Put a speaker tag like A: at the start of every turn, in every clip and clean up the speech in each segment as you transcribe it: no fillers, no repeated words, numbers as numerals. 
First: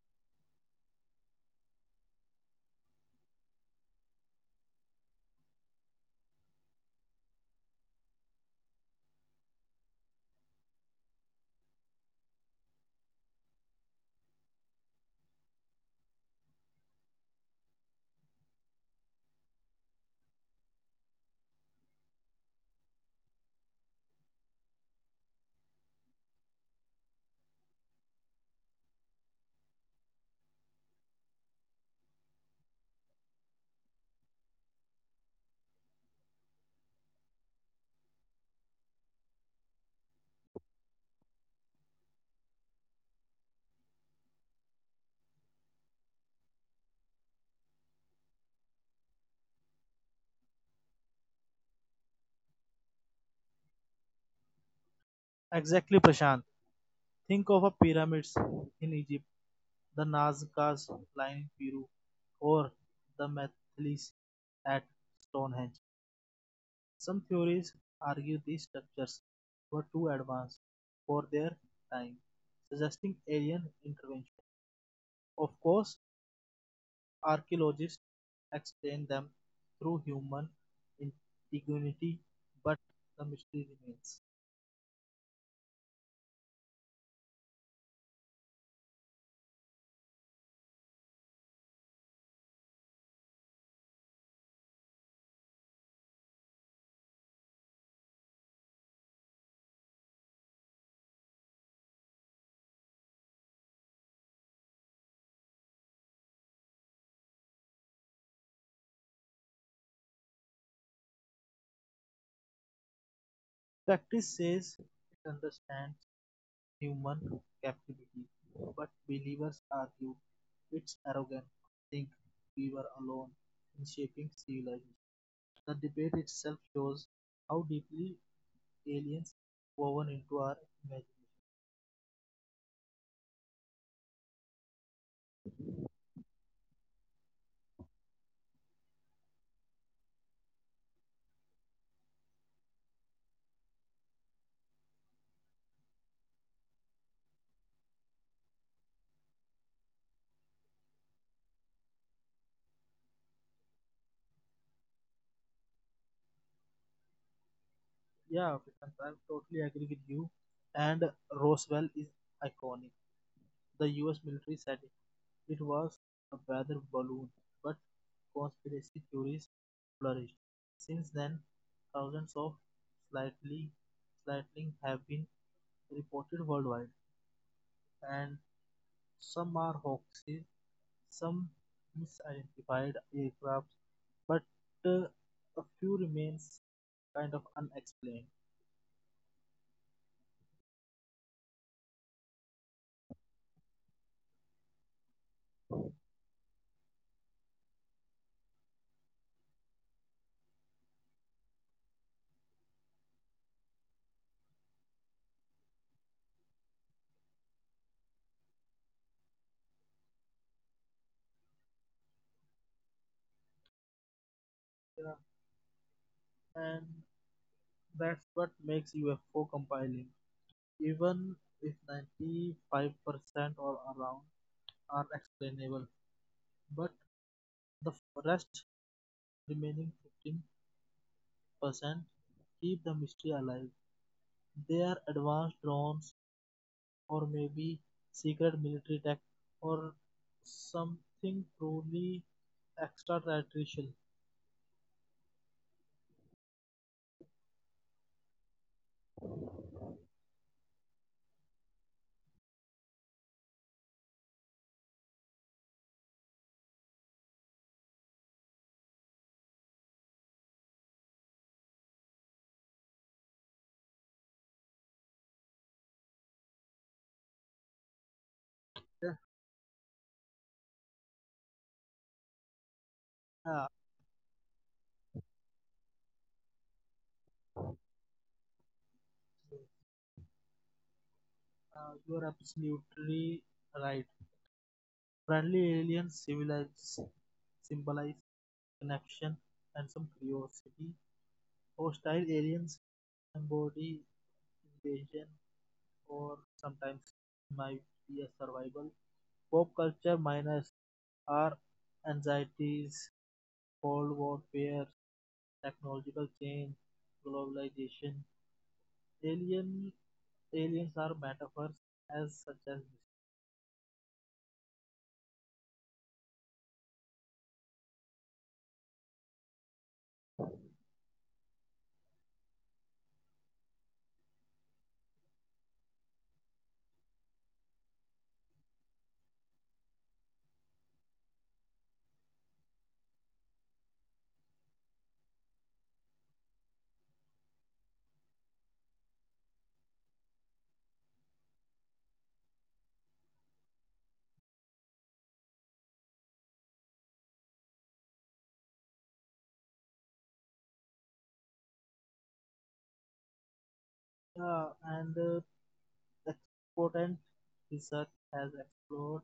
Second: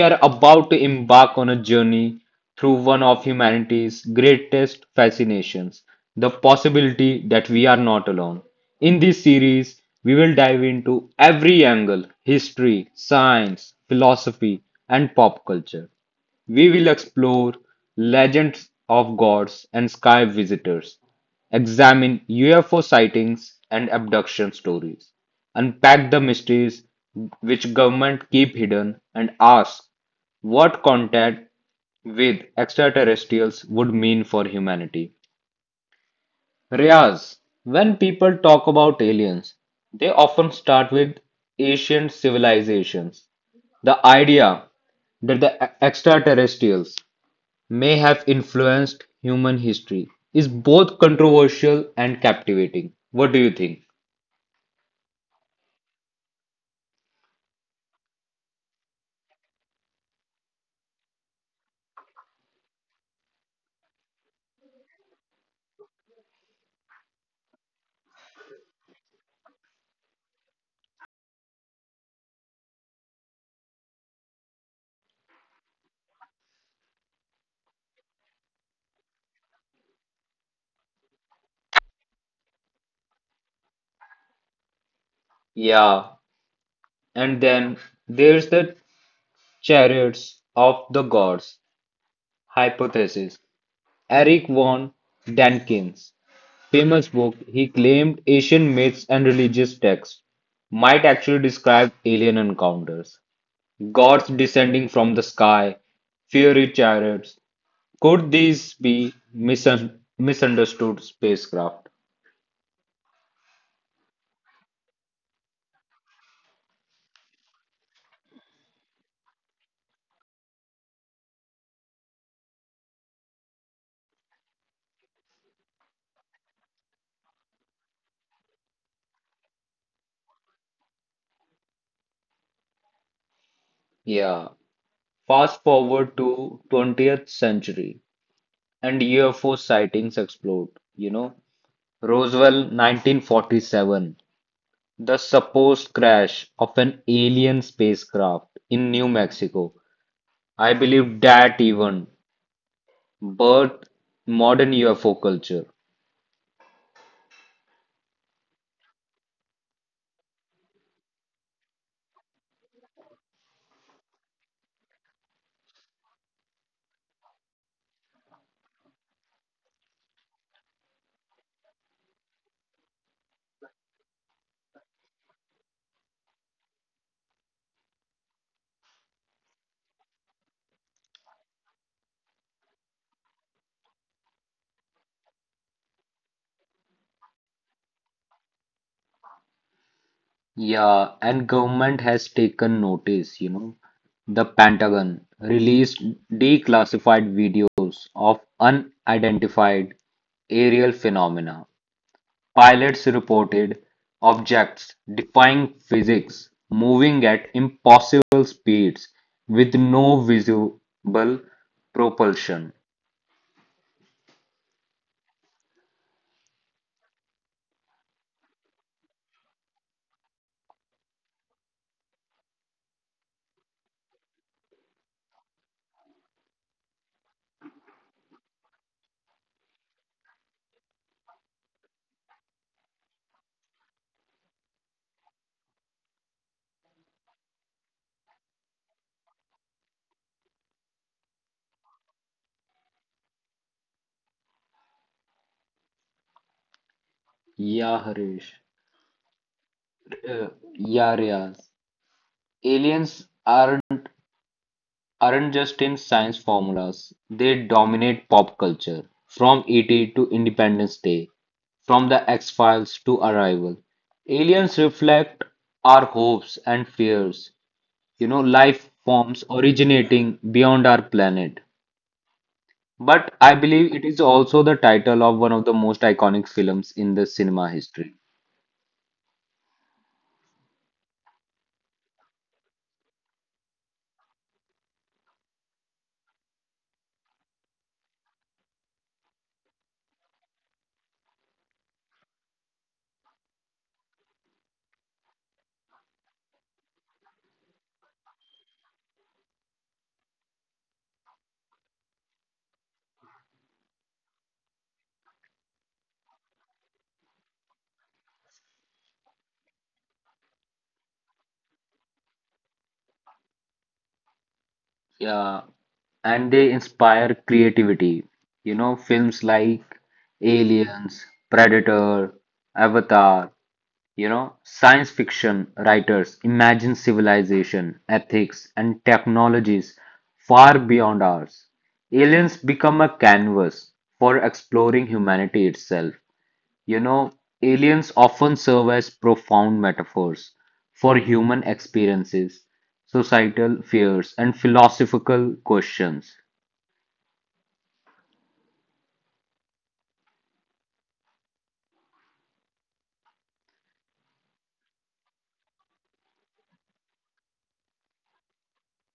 A: are about to embark on a journey through one of humanity's greatest fascinations, the possibility that we are not alone. In this series, we will dive into every angle, history, science, philosophy, and pop culture. We will explore legends of gods and sky visitors, examine UFO sightings and abduction stories, unpack the mysteries which government keep hidden, and ask what contact with extraterrestrials would mean for humanity. Riaz, when people talk about aliens, they often start with ancient civilizations. The idea that the extraterrestrials may have influenced human history is both controversial and captivating. What do you think?
B: Exactly, Prashant. Think of a pyramids in Egypt, the Nazca's line in Peru, or the megaliths at Stonehenge. Some theories argue these structures were too advanced for their time, suggesting alien intervention. Of course, archaeologists explain them through human ingenuity, but the mystery remains.
A: Yeah, and then there's the chariots of the gods hypothesis. Eric von Daniken's famous book, he claimed Asian myths and religious texts might actually describe alien encounters, gods descending from the sky, fiery chariots. Could these be misunderstood spacecraft?
B: Practice says it understands human captivity, but believers argued it's arrogant to think we were alone in shaping civilization. The debate itself shows how deeply aliens woven into our imagination.
A: Yeah. Fast forward to 20th century and UFO sightings explode. Roswell 1947, the supposed crash of an alien spacecraft in New Mexico. I believe that even birthed modern UFO culture.
B: Yeah, Vikrant, I totally agree with you. And Roswell is iconic. The US military said it was a weather balloon, but conspiracy theories flourished. Since then, thousands of slightly slightly have been reported worldwide, and some are hoaxes, some misidentified aircraft, but uh, a few remains kind of unexplained.
A: Yeah, and government has taken notice, The Pentagon released declassified videos of unidentified aerial phenomena. Pilots reported objects defying physics, moving at impossible speeds with no visible propulsion.
B: Yeah, and that's what makes UFO compiling. Even if 95% or around are explainable, but the rest remaining 15% keep the mystery alive. They are advanced drones or maybe secret military tech or something truly extraterrestrial.
A: Yeah, Harish. Uh, yeah, Riaz. Aliens aren't just in science formulas, they dominate pop culture. From ET to Independence Day, from the X Files to Arrival, aliens reflect our hopes and fears, life
B: Yeah,
A: forms originating beyond our planet. But I
B: uh,
A: believe it is also the title of one of the most iconic films in the cinema history.
B: you are absolutely right. Friendly aliens civilize, symbolize connection and some curiosity. Hostile aliens embody invasion or sometimes might be a survival. Pop culture minors are anxieties, cold warfare, technological change, globalization. Alien aliens are metaphors as such as this.
A: Yeah, and they inspire creativity. Films like Aliens, Predator, Avatar, science fiction writers imagine civilization, ethics, and technologies far beyond ours. Aliens become a canvas for exploring humanity itself. You know, aliens often serve as profound metaphors for human experiences, societal fears, and philosophical questions.
B: And exponent research has explored,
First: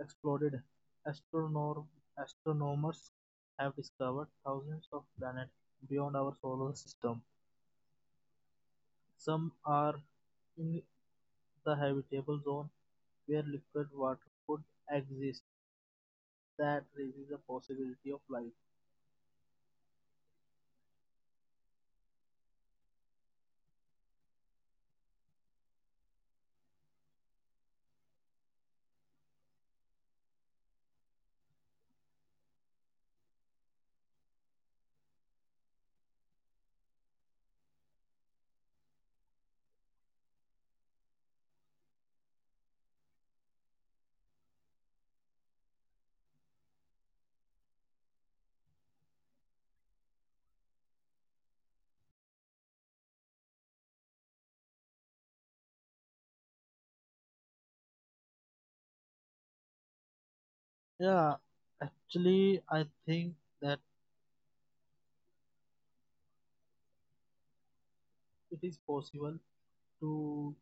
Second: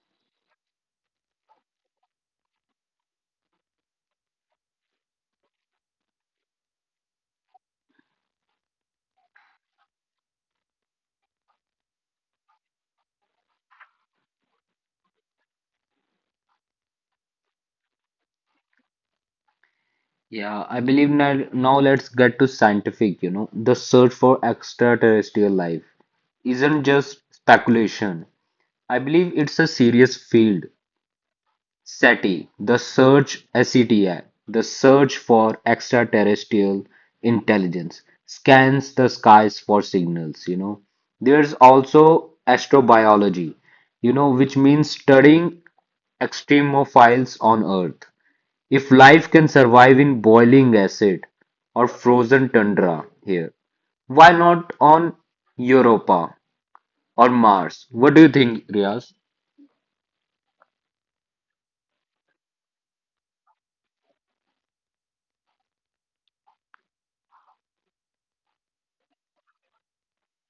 B: exploded. Astronom- astronomers have discovered thousands of planets beyond our solar system. Some are in the habitable zone where liquid water could exist. That raises the possibility of life.
A: Yeah, I believe now let's get to scientific, The search for extraterrestrial life isn't just speculation. I believe it's a serious field. SETI, the search for extraterrestrial intelligence, scans the skies for signals, There's also astrobiology, which means studying extremophiles on Earth. If life can survive in boiling acid or frozen tundra here, why not on Europa or Mars? What do you think, Riaz?
B: Yeah, actually, I think that it is possible to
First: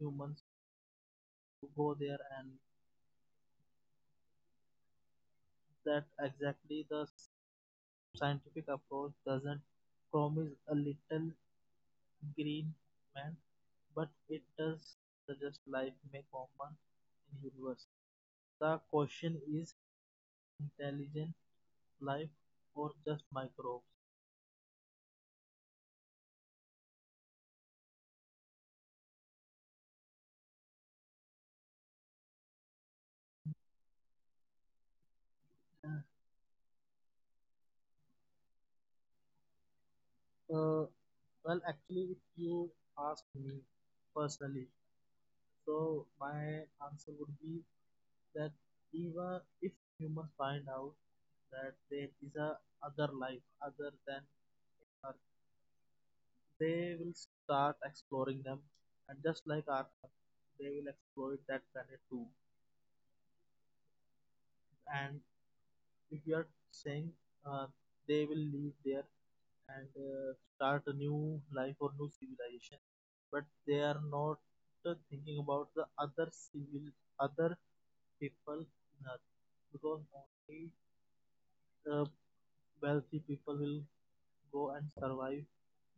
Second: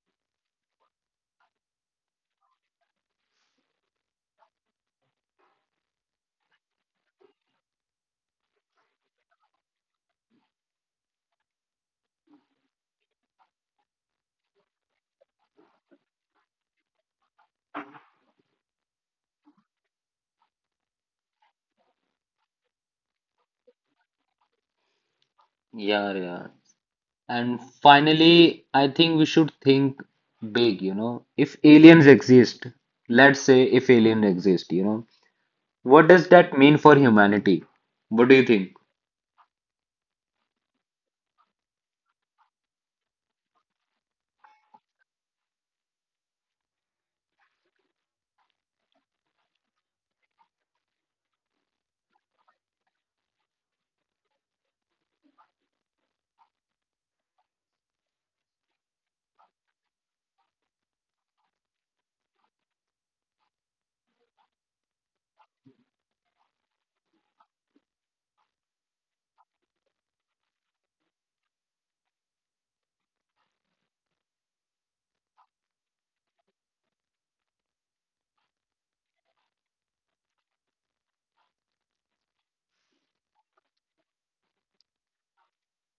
B: humans to go there, and that exactly the scientific approach doesn't promise a little green man, but it does suggest life may common in universe. The question is intelligent life or just microbes?
A: Yeah, yeah. And finally, I think we should think big, If aliens exist, let's say if aliens exist, what does that mean for humanity? What do you think?
B: Uh, well, actually, if you ask me personally, so my answer would be that even if humans find out that there is a other life other than Earth, they will start exploring them, and just like Earth, they will exploit that planet too. And if you are saying uh, they will leave there and start a new life or new civilization but they are not thinking about the other civil other people in earth because only uh, wealthy people will go and survive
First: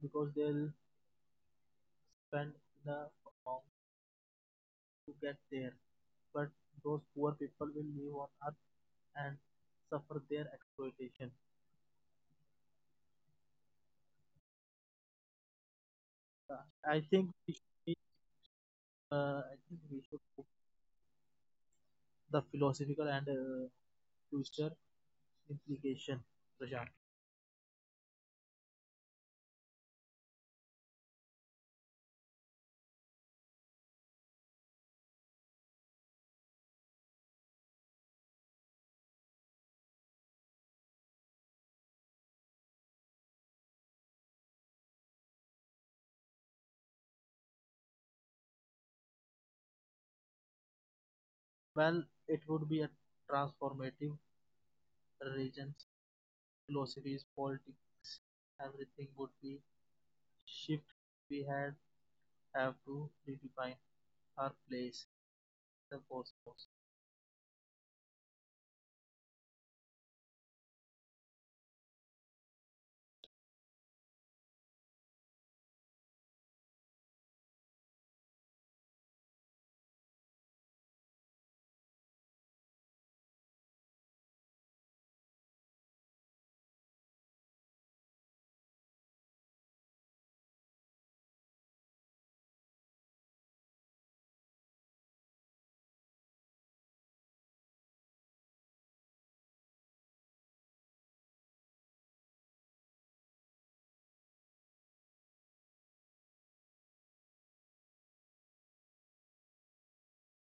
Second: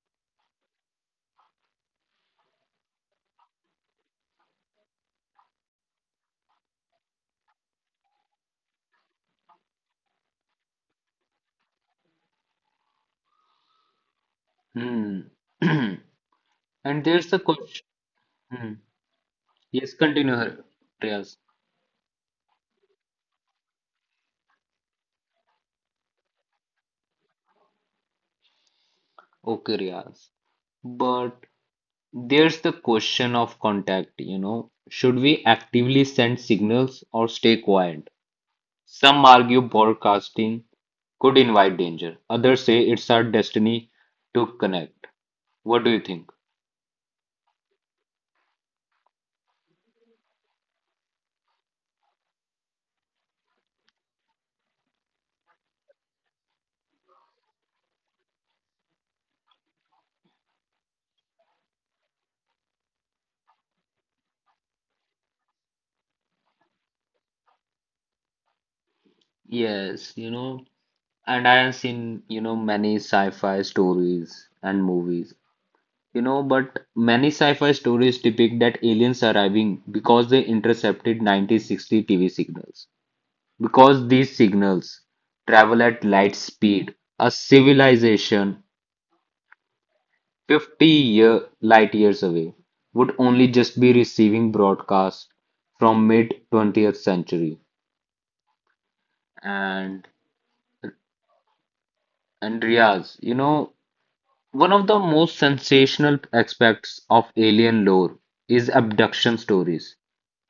B: because they'll spend the amount to get there but those poor people will live on earth and suffer their exploitation.
A: Hmm.
B: Uh, I
A: And there's
B: think
A: the
B: we
A: question. Hmm.
B: Uh, I think
A: Yes,
B: we should
A: continue,
B: put
A: Riaz.
B: the philosophical and future implication, Prashant.
A: Okay, Riaz. But there's the question of contact, Should we actively send signals or stay quiet? Some argue broadcasting could invite danger. Others say it's our destiny to connect. What do you think?
B: Well, it would be a transformative regions, philosophies, politics, everything would be shift. We had have to redefine our place in the cosmos.
A: Yes, and I have seen, many sci-fi stories and movies. But many sci-fi stories depict that aliens arriving because they intercepted 1960 TV signals, because these signals travel at light speed. A civilization 50-year, light years away would only just be receiving broadcasts from mid 20th century. And Andreas, one of the most sensational aspects of alien lore is abduction stories.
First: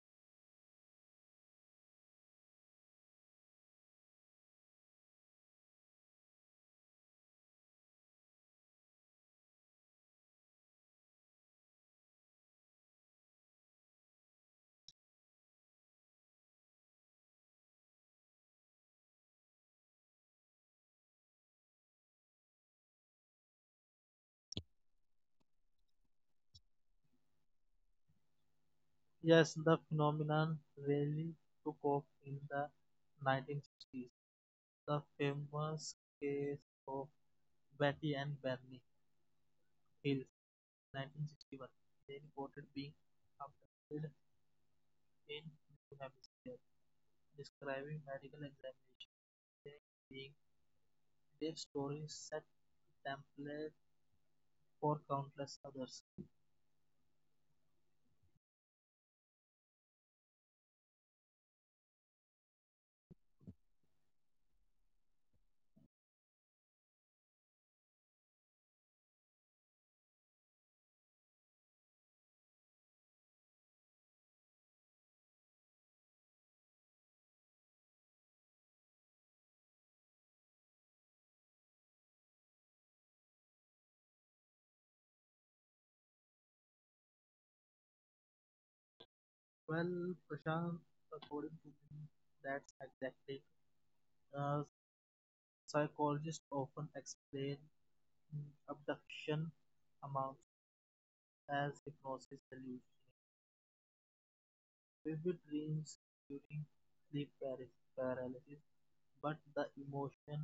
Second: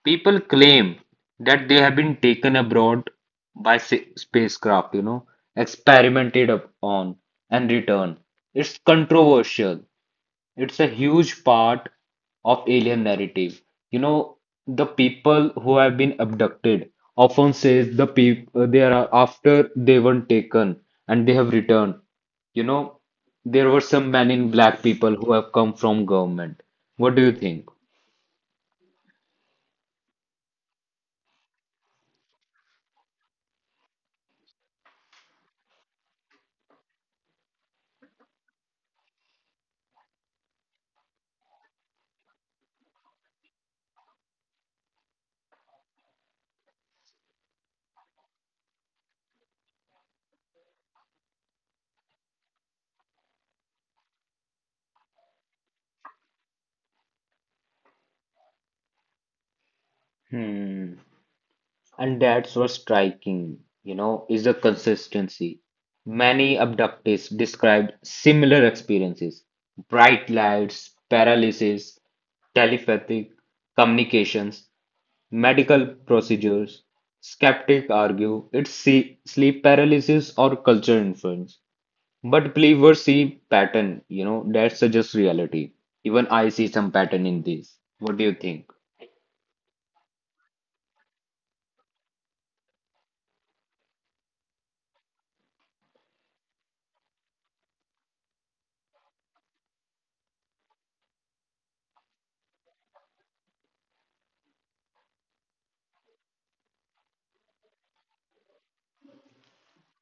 A: People claim that they have been taken abroad by spacecraft, experimented up on and returned. It's controversial. It's a huge part of alien narrative. You know, the people who have been abducted often says the people they are after they were taken and they have returned. You know, there were some men in black people who have come from government. What do you think?
B: Yes, the phenomenon really took off in the 1960s. The famous case of Betty and Bernie Hills, 1961; they reported being abducted in New Hampshire, describing medical examination. They being their stories set the template for countless others.
A: Hmm. And that's what's striking, is the consistency. Many abductees described similar experiences, bright lights, paralysis, telepathic communications, medical procedures. Skeptics argue sleep paralysis or culture influence, but believers see pattern, that suggests reality. Even I see some pattern in this. What do you think?
B: Well, Prashant, according to me, that's exactly Uh, psychologists often explain abduction amounts as hypnosis hallucination vivid dreams during sleep paralysis, but the emotional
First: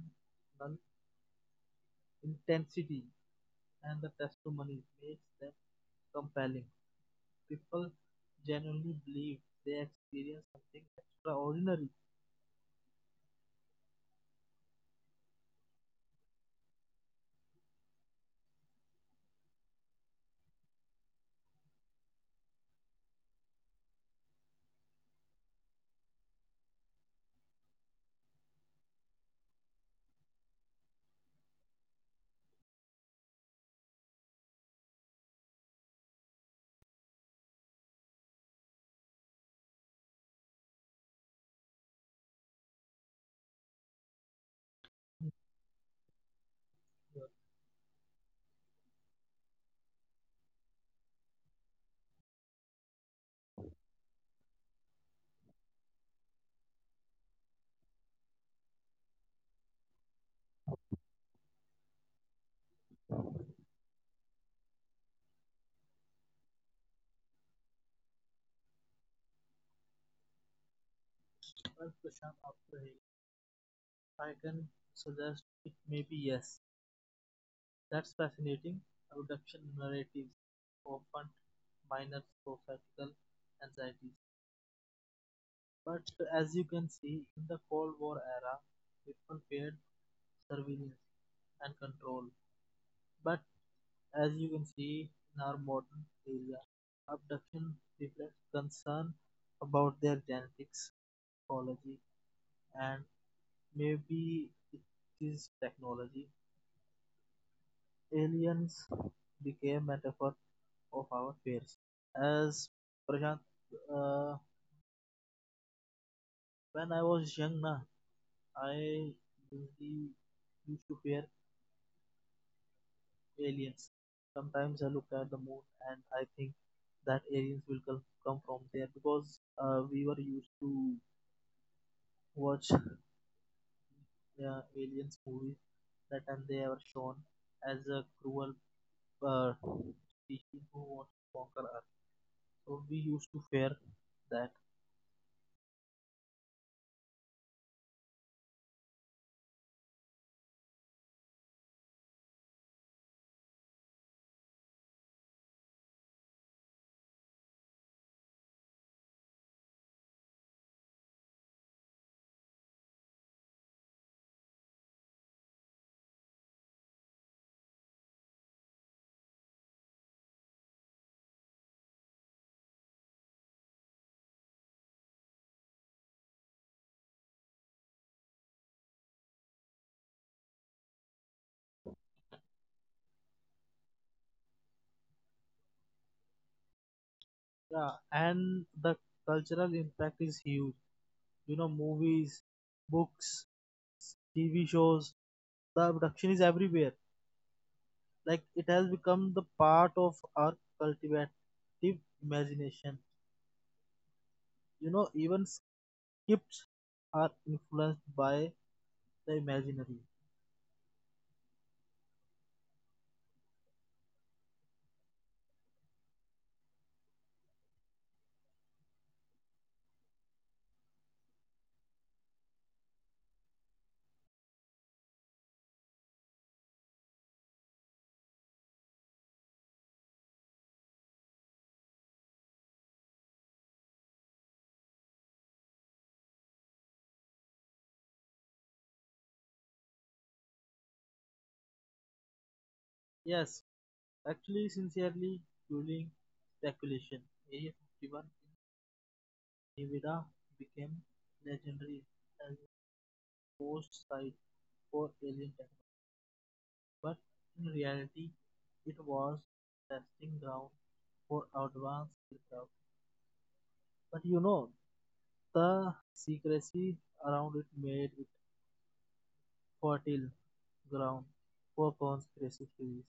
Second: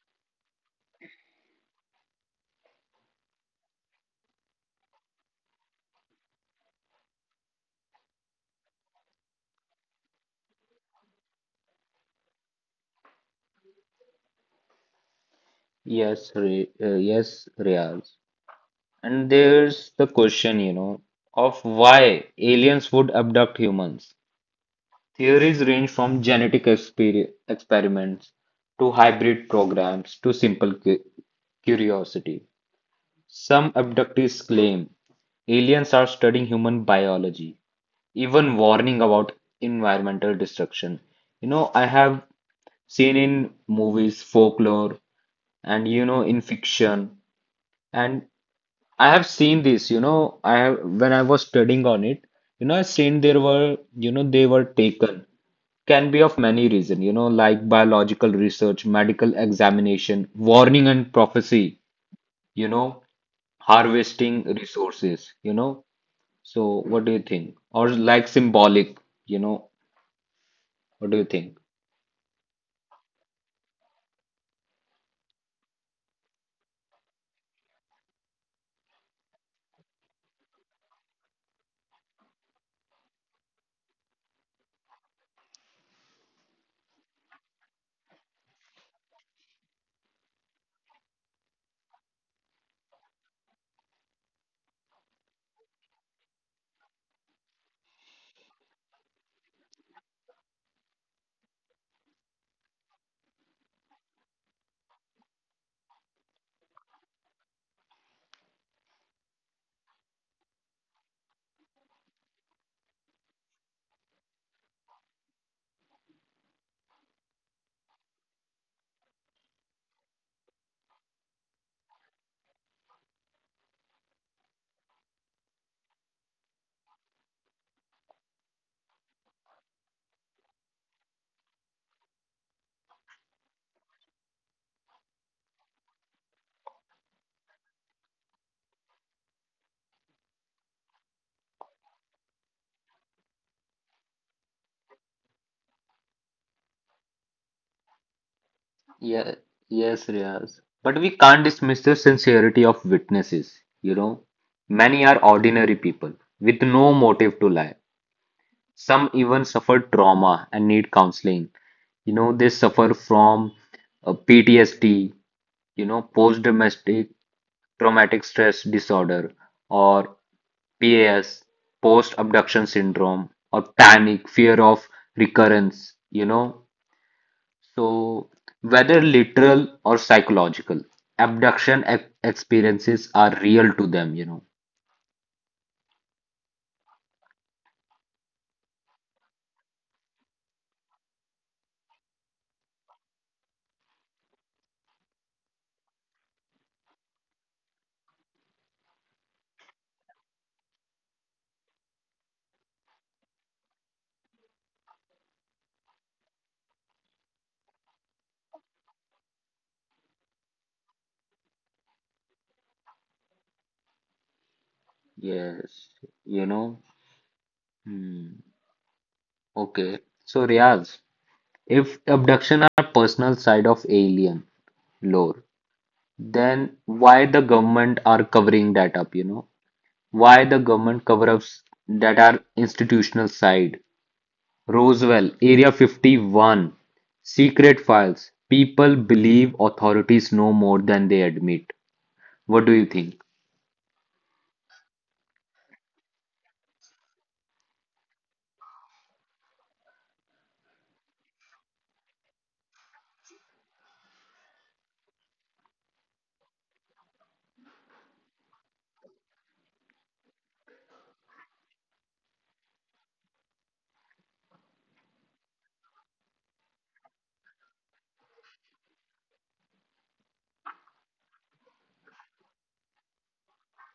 B: intensity and the testimony makes them compelling. People genuinely believe they experience something extraordinary.
A: Yes, Riyaz. And there's the question, of why aliens would abduct humans. Theories range from genetic experiments to hybrid programs to simple curiosity. Some abductees claim aliens are studying human biology, even warning about environmental destruction. I have seen in movies, folklore, and in fiction, and I have seen this, I have when I was studying on it, I seen there were, they were taken. Can be of many reasons, like biological research, medical examination, warning and prophecy, you know, harvesting resources, So what do you think? Or like symbolic, you know, what do you think?
B: Well, Prashant, after hearing, I can suggest it may be yes. That's fascinating. Abduction narratives often minor societal anxieties. But as you can see, in the Cold War era, people feared surveillance and control. But as you can see in our modern era, abduction reflects concern about their genetics, ecology, and maybe it is technology. Aliens became metaphor of our fears. As Prashant, uh, when I was young, na, I usually used to fear aliens. Sometimes I look at the moon and I think that aliens will come from there because we were used to watch aliens movies that time they were shown as a cruel uh, species who wants to conquer Earth. So we used to fear that.
A: Yeah, yes, Riaz. But we can't dismiss the sincerity of witnesses, Many are ordinary people with no motive to lie. Some even suffer trauma and need counseling. They suffer from PTSD, post-domestic traumatic stress disorder, or PAS, post-abduction syndrome, or panic, fear of recurrence, So, whether literal or psychological, abduction ex experiences are real to them.
B: Yeah, and the cultural impact is huge. You know, movies, books, TV shows, the abduction is everywhere. Like it has become the part of our cultivative imagination, you know, even scripts are influenced by the imaginary.
A: Yes, you know. Hmm. Okay. So, Riaz. If abduction are personal side of alien lore, then why the government are covering that up, Why the government cover ups that are institutional side? Roswell, Area 51, secret files. People believe authorities know more than they admit. What do you think?
B: Yes, actually sincerely fueling speculation, area 51 in Nevada became legendary as a post site for alien technology, but in reality it was testing ground for advanced aircraft. But you know, the secrecy around it made it fertile ground for conspiracy theories.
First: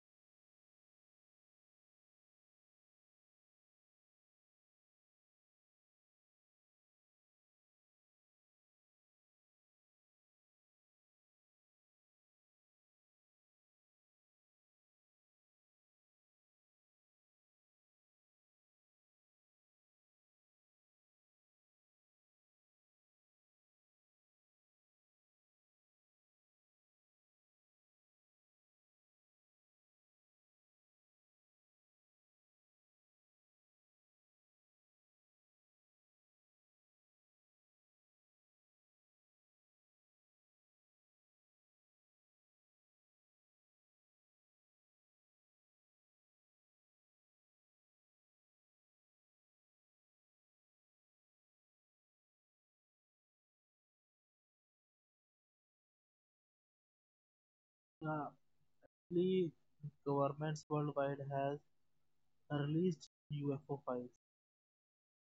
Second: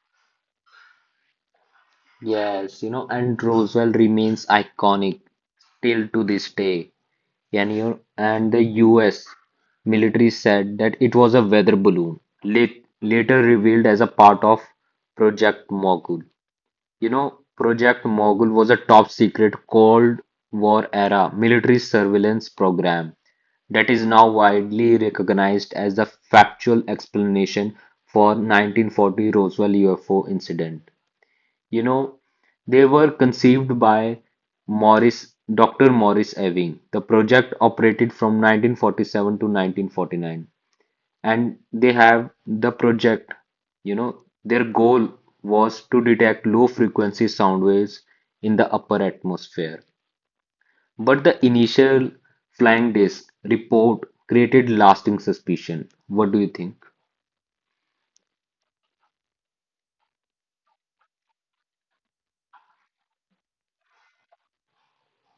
A: Yes, and Roswell remains iconic till to this day. Canyon and the U.S. military said that it was a weather balloon, later revealed as a part of Project Mogul. Project Mogul was a top secret Cold War era military surveillance program that is now widely recognized as the factual explanation for 1940 Roswell UFO incident. You know, they were conceived by Dr. Morris Ewing. The project operated from 1947 to 1949, and they have the project. Their goal was to detect low frequency sound waves in the upper atmosphere. But the initial flying disc report created lasting suspicion. What do you think?
B: Early governments worldwide has released UFO files.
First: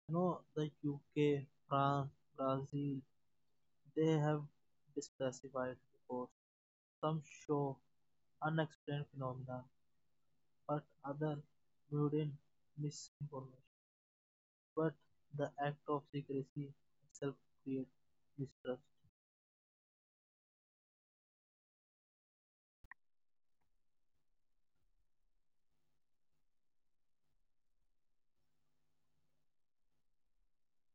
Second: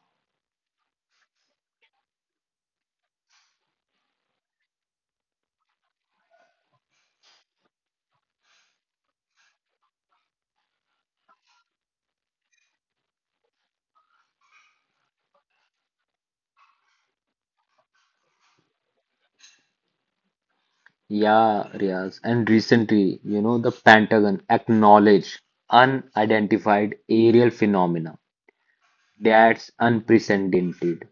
B: You know, the UK, France, Brazil, they have disclassified reports. Some show unexplained phenomena, but other mundane misinformation. But the act of secrecy itself creates distrust.
A: Yeah, Riaz. And recently, the Pentagon acknowledged unidentified aerial phenomena. That's unprecedented.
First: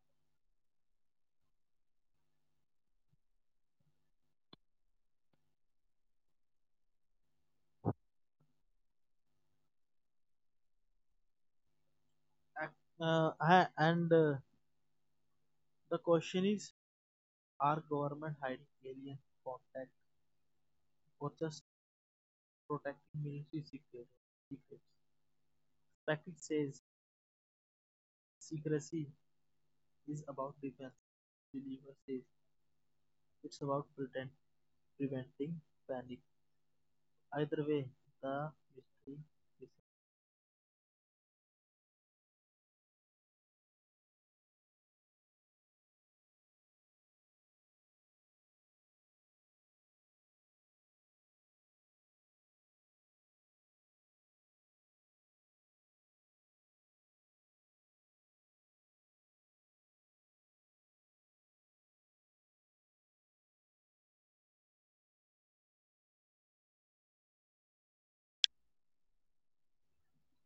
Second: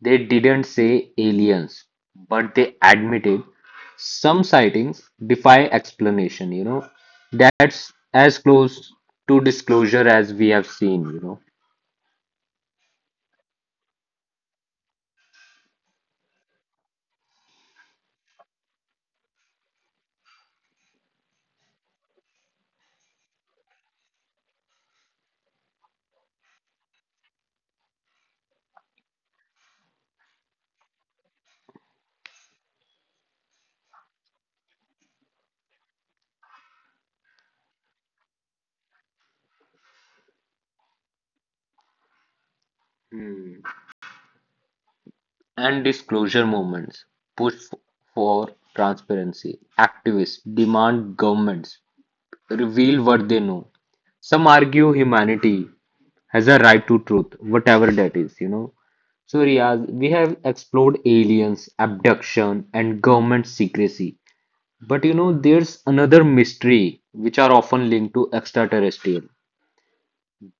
A: They didn't say aliens, but they admitted some sightings defy explanation, That's as close to disclosure as we have seen.
B: And the question is, are government hiding alien contact or just protecting military secrets? Patrick says secrecy is about defense. Believer says it's about pretend, preventing panic. Either way, the mystery is.
A: Hmm. And disclosure movements push f- for transparency. Activists demand governments reveal what they know. Some argue humanity has a right to truth, whatever that is, So, Riaz, we have explored aliens, abduction, and government secrecy. But there's another mystery which are often linked to extraterrestrial,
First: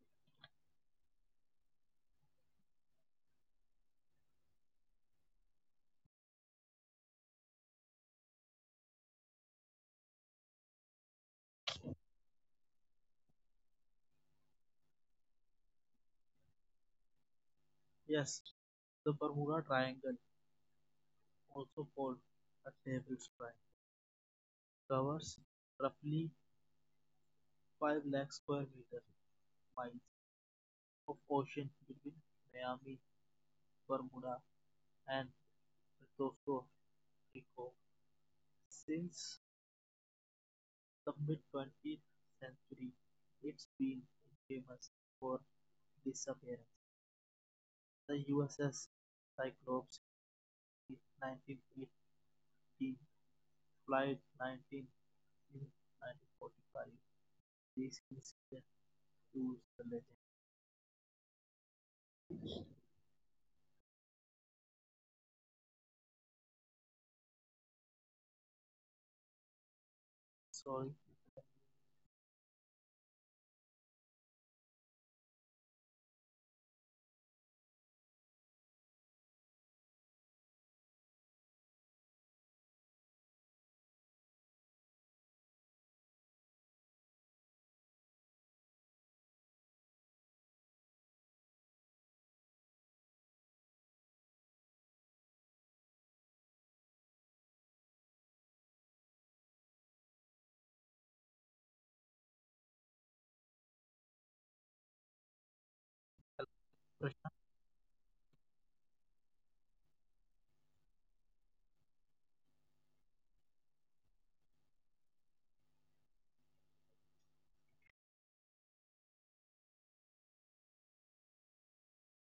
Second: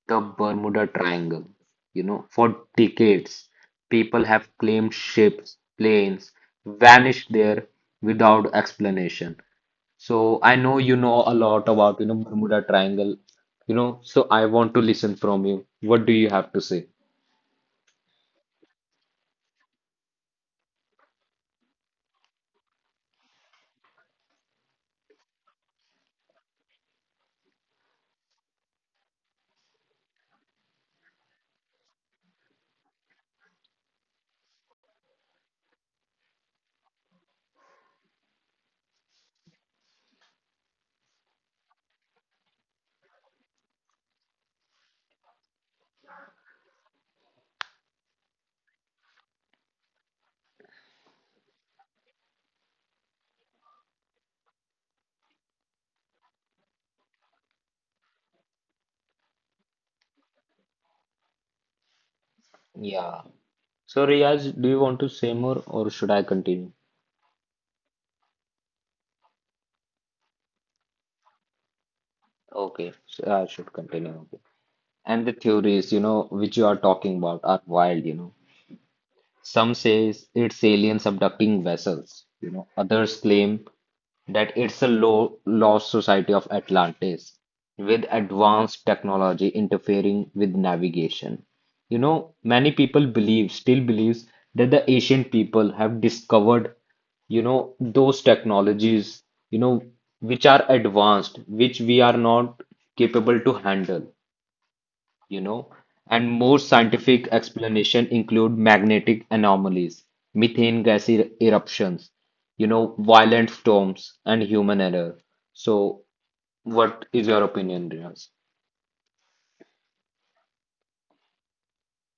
A: the Bermuda Triangle. For decades, people have claimed ships, planes vanished there without explanation. So I know you know a lot about, Bermuda Triangle, so I want to listen from you. What do you have to say?
B: Yes. The Bermuda Triangle, also called a devil's triangle, covers roughly 5 lakh square meter miles of ocean between Miami Bermuda, and Puerto Rico. Since the mid-20th century, it's been famous for disappearance. The USS Cyclops in 1918, Flight 19 in 1945. This incident proves the legend.
A: Yeah. So Riaz, do you want to say more or should I continue?
B: Sorry,
A: Okay, so I should continue. Okay. And the theories, which you are talking about are wild, Some says it's aliens abducting vessels, Others claim that it's a low lost society of Atlantis with advanced technology interfering with navigation. Many people believe, still believes that the ancient people have discovered, those technologies, you know, which are advanced, which we are not capable to handle, you know, and more scientific explanation include magnetic anomalies, methane gas eruptions, violent storms, and human error. So, what is your opinion, Riaz?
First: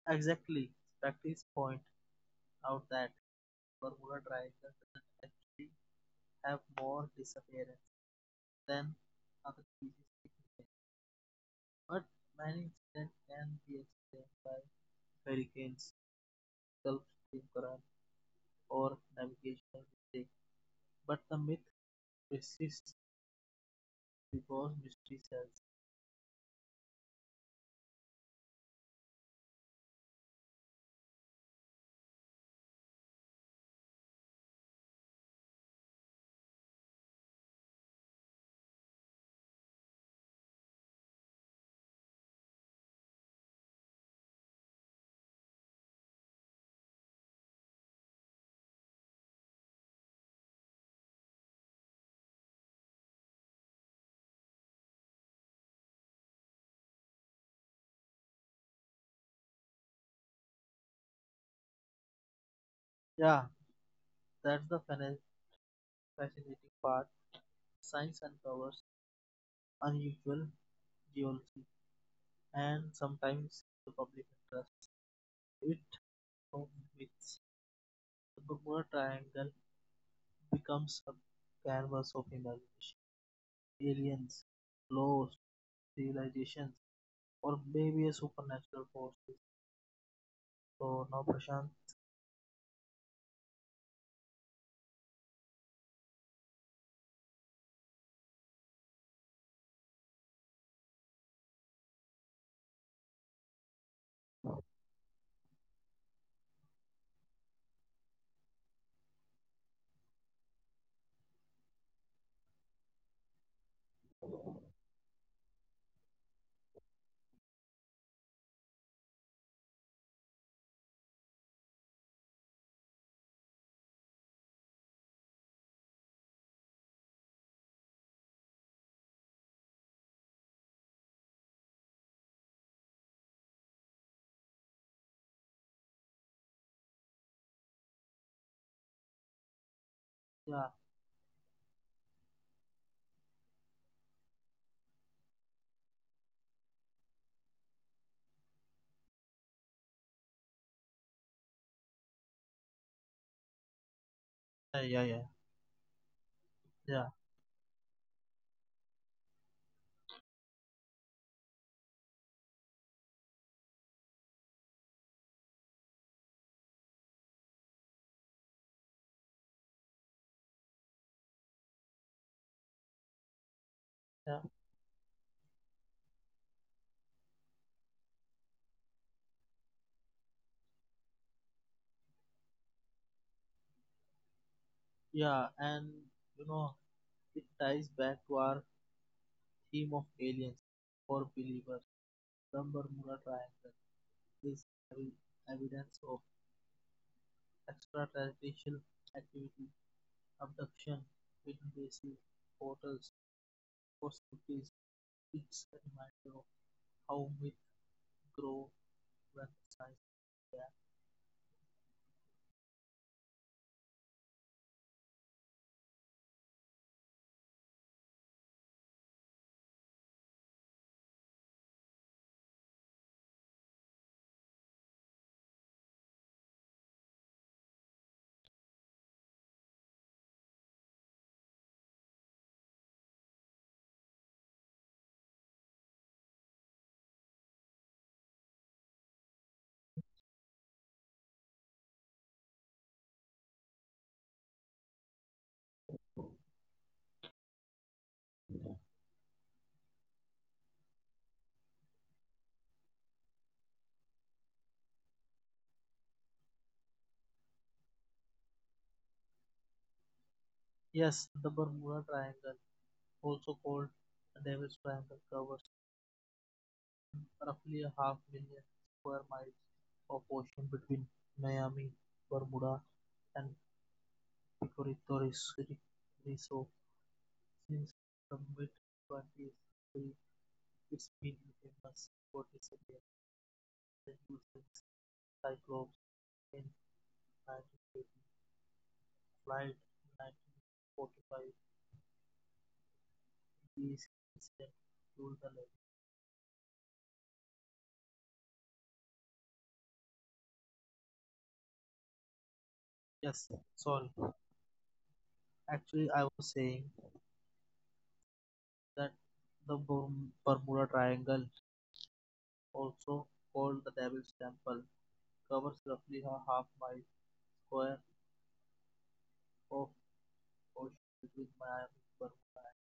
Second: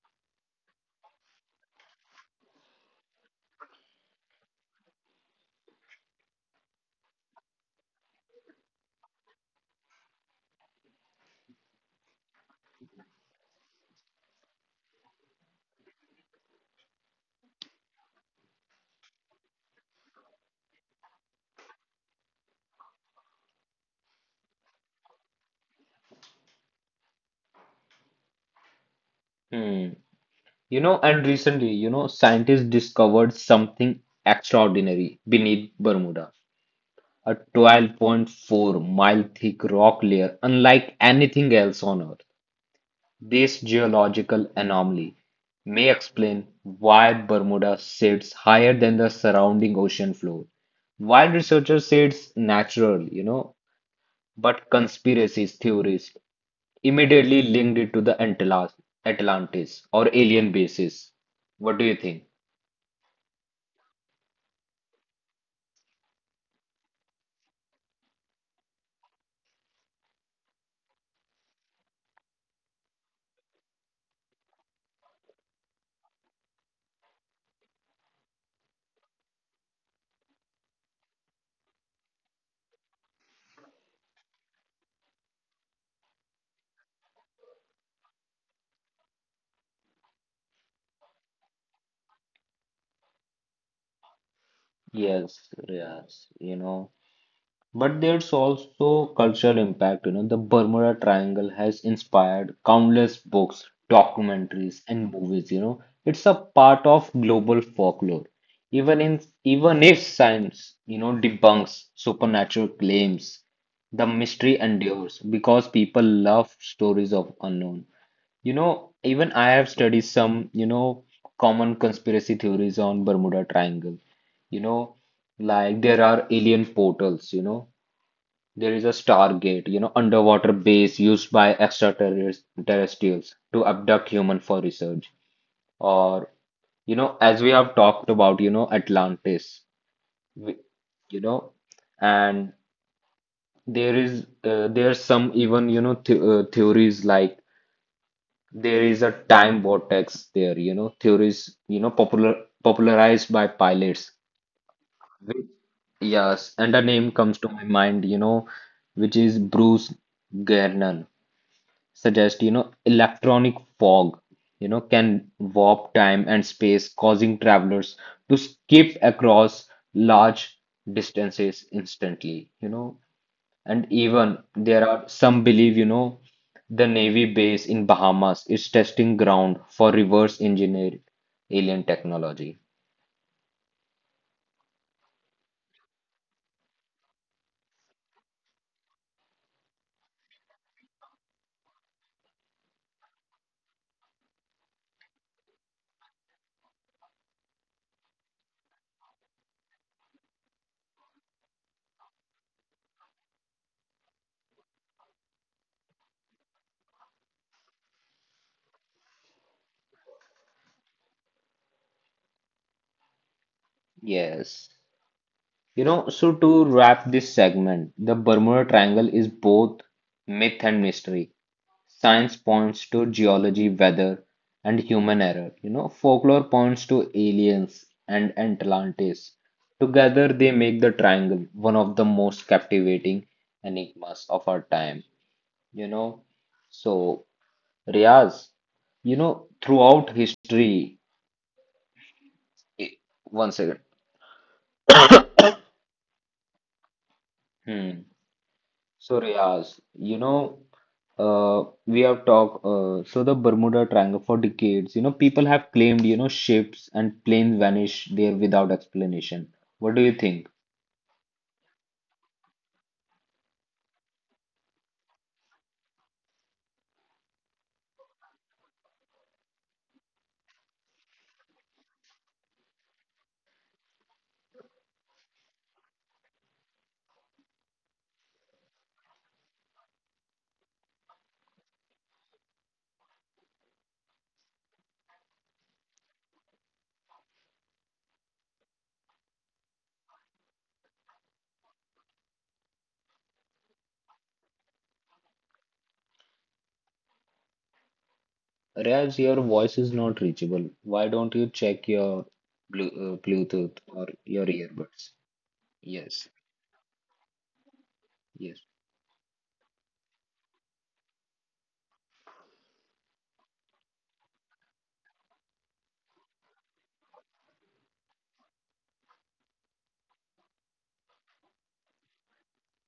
B: exactly. Practice point out that Bermuda Triangle doesn't actually have more disappearances than other species, but many incidents can be explained by hurricanes, Gulf Stream current, or navigational mistakes. But the myth persists because mystery sells.
A: Hmm. And recently, scientists discovered something extraordinary beneath Bermuda, a 12.4-mile thick rock layer unlike anything else on Earth. This geological anomaly may explain why Bermuda sits higher than the surrounding ocean floor. While researchers say it's natural, but conspiracy theorists immediately linked it to the Atlantis or alien bases. What do you think?
B: Yeah, that's the fascinating part. Science uncovers unusual geology and sometimes the public interest. It of which the Bermuda Triangle becomes a canvas of imagination: aliens, ghosts, civilizations, or maybe a supernatural forces. So now, Prashant,
A: Yes, yes, But there's also cultural impact. The Bermuda Triangle has inspired countless books, documentaries, and movies. It's a part of global folklore. Even if science, debunks supernatural claims, the mystery endures because people love stories of unknown. Even I have studied some, common conspiracy theories on Bermuda Triangle. You know, like there are alien portals, there is a Stargate, underwater base used by extraterrestrials to abduct human for research. Or, as we have talked about, Atlantis, we-
B: yeah,
A: you know, and there is there are some even, you know, th theories like there is a time vortex there, theories, popularized by pilots.
B: yeah, yeah, yeah,
A: Which, yes, and a
B: yeah,
A: name comes to my mind, which is Bruce Gernon. Suggest, electronic fog, can warp time and space, causing travelers to skip across large distances instantly, And
B: yeah,
A: even there are some believe, the Navy base in Bahamas is testing ground for reverse engineered alien technology.
B: yeah, and you know, it ties back to our theme of aliens for believers. The Bermuda Triangle is evi- evidence of extraterrestrial activity, abduction, invasive portals, possibilities. It's a reminder of how myths grow when science.
A: Yes. So to wrap this segment, the Bermuda Triangle is both myth and mystery. Science points to geology, weather, and human error. Folklore points to aliens and Atlantis. Together, they make the triangle one of the most captivating enigmas of our time. You know, so Riaz, throughout history, eh, one second. Hmm. So Riaz, we have talked, so the Bermuda Triangle for decades, people have claimed, ships and planes vanish there without explanation. What do you think?
B: Yes, the Bermuda Triangle, also called the Devil's Triangle, covers roughly a half million square miles of ocean between Miami, Bermuda, and Torres-Riso. Since the mid-20th century, it's been famous for its amazing using Cyclops in 1980, Flight in 1945, these incidents ruled the lake.
A: Riaz, your voice is not reachable. Why don't you check your
B: Yes,
A: Bluetooth or
B: sorry.
A: your earbuds?
B: Actually, I
A: Yes,
B: was saying
A: yes.
B: that the Bermuda Triangle, also called the Devil's Temple, covers roughly a half mile square of ocean between Miami, Bermuda, and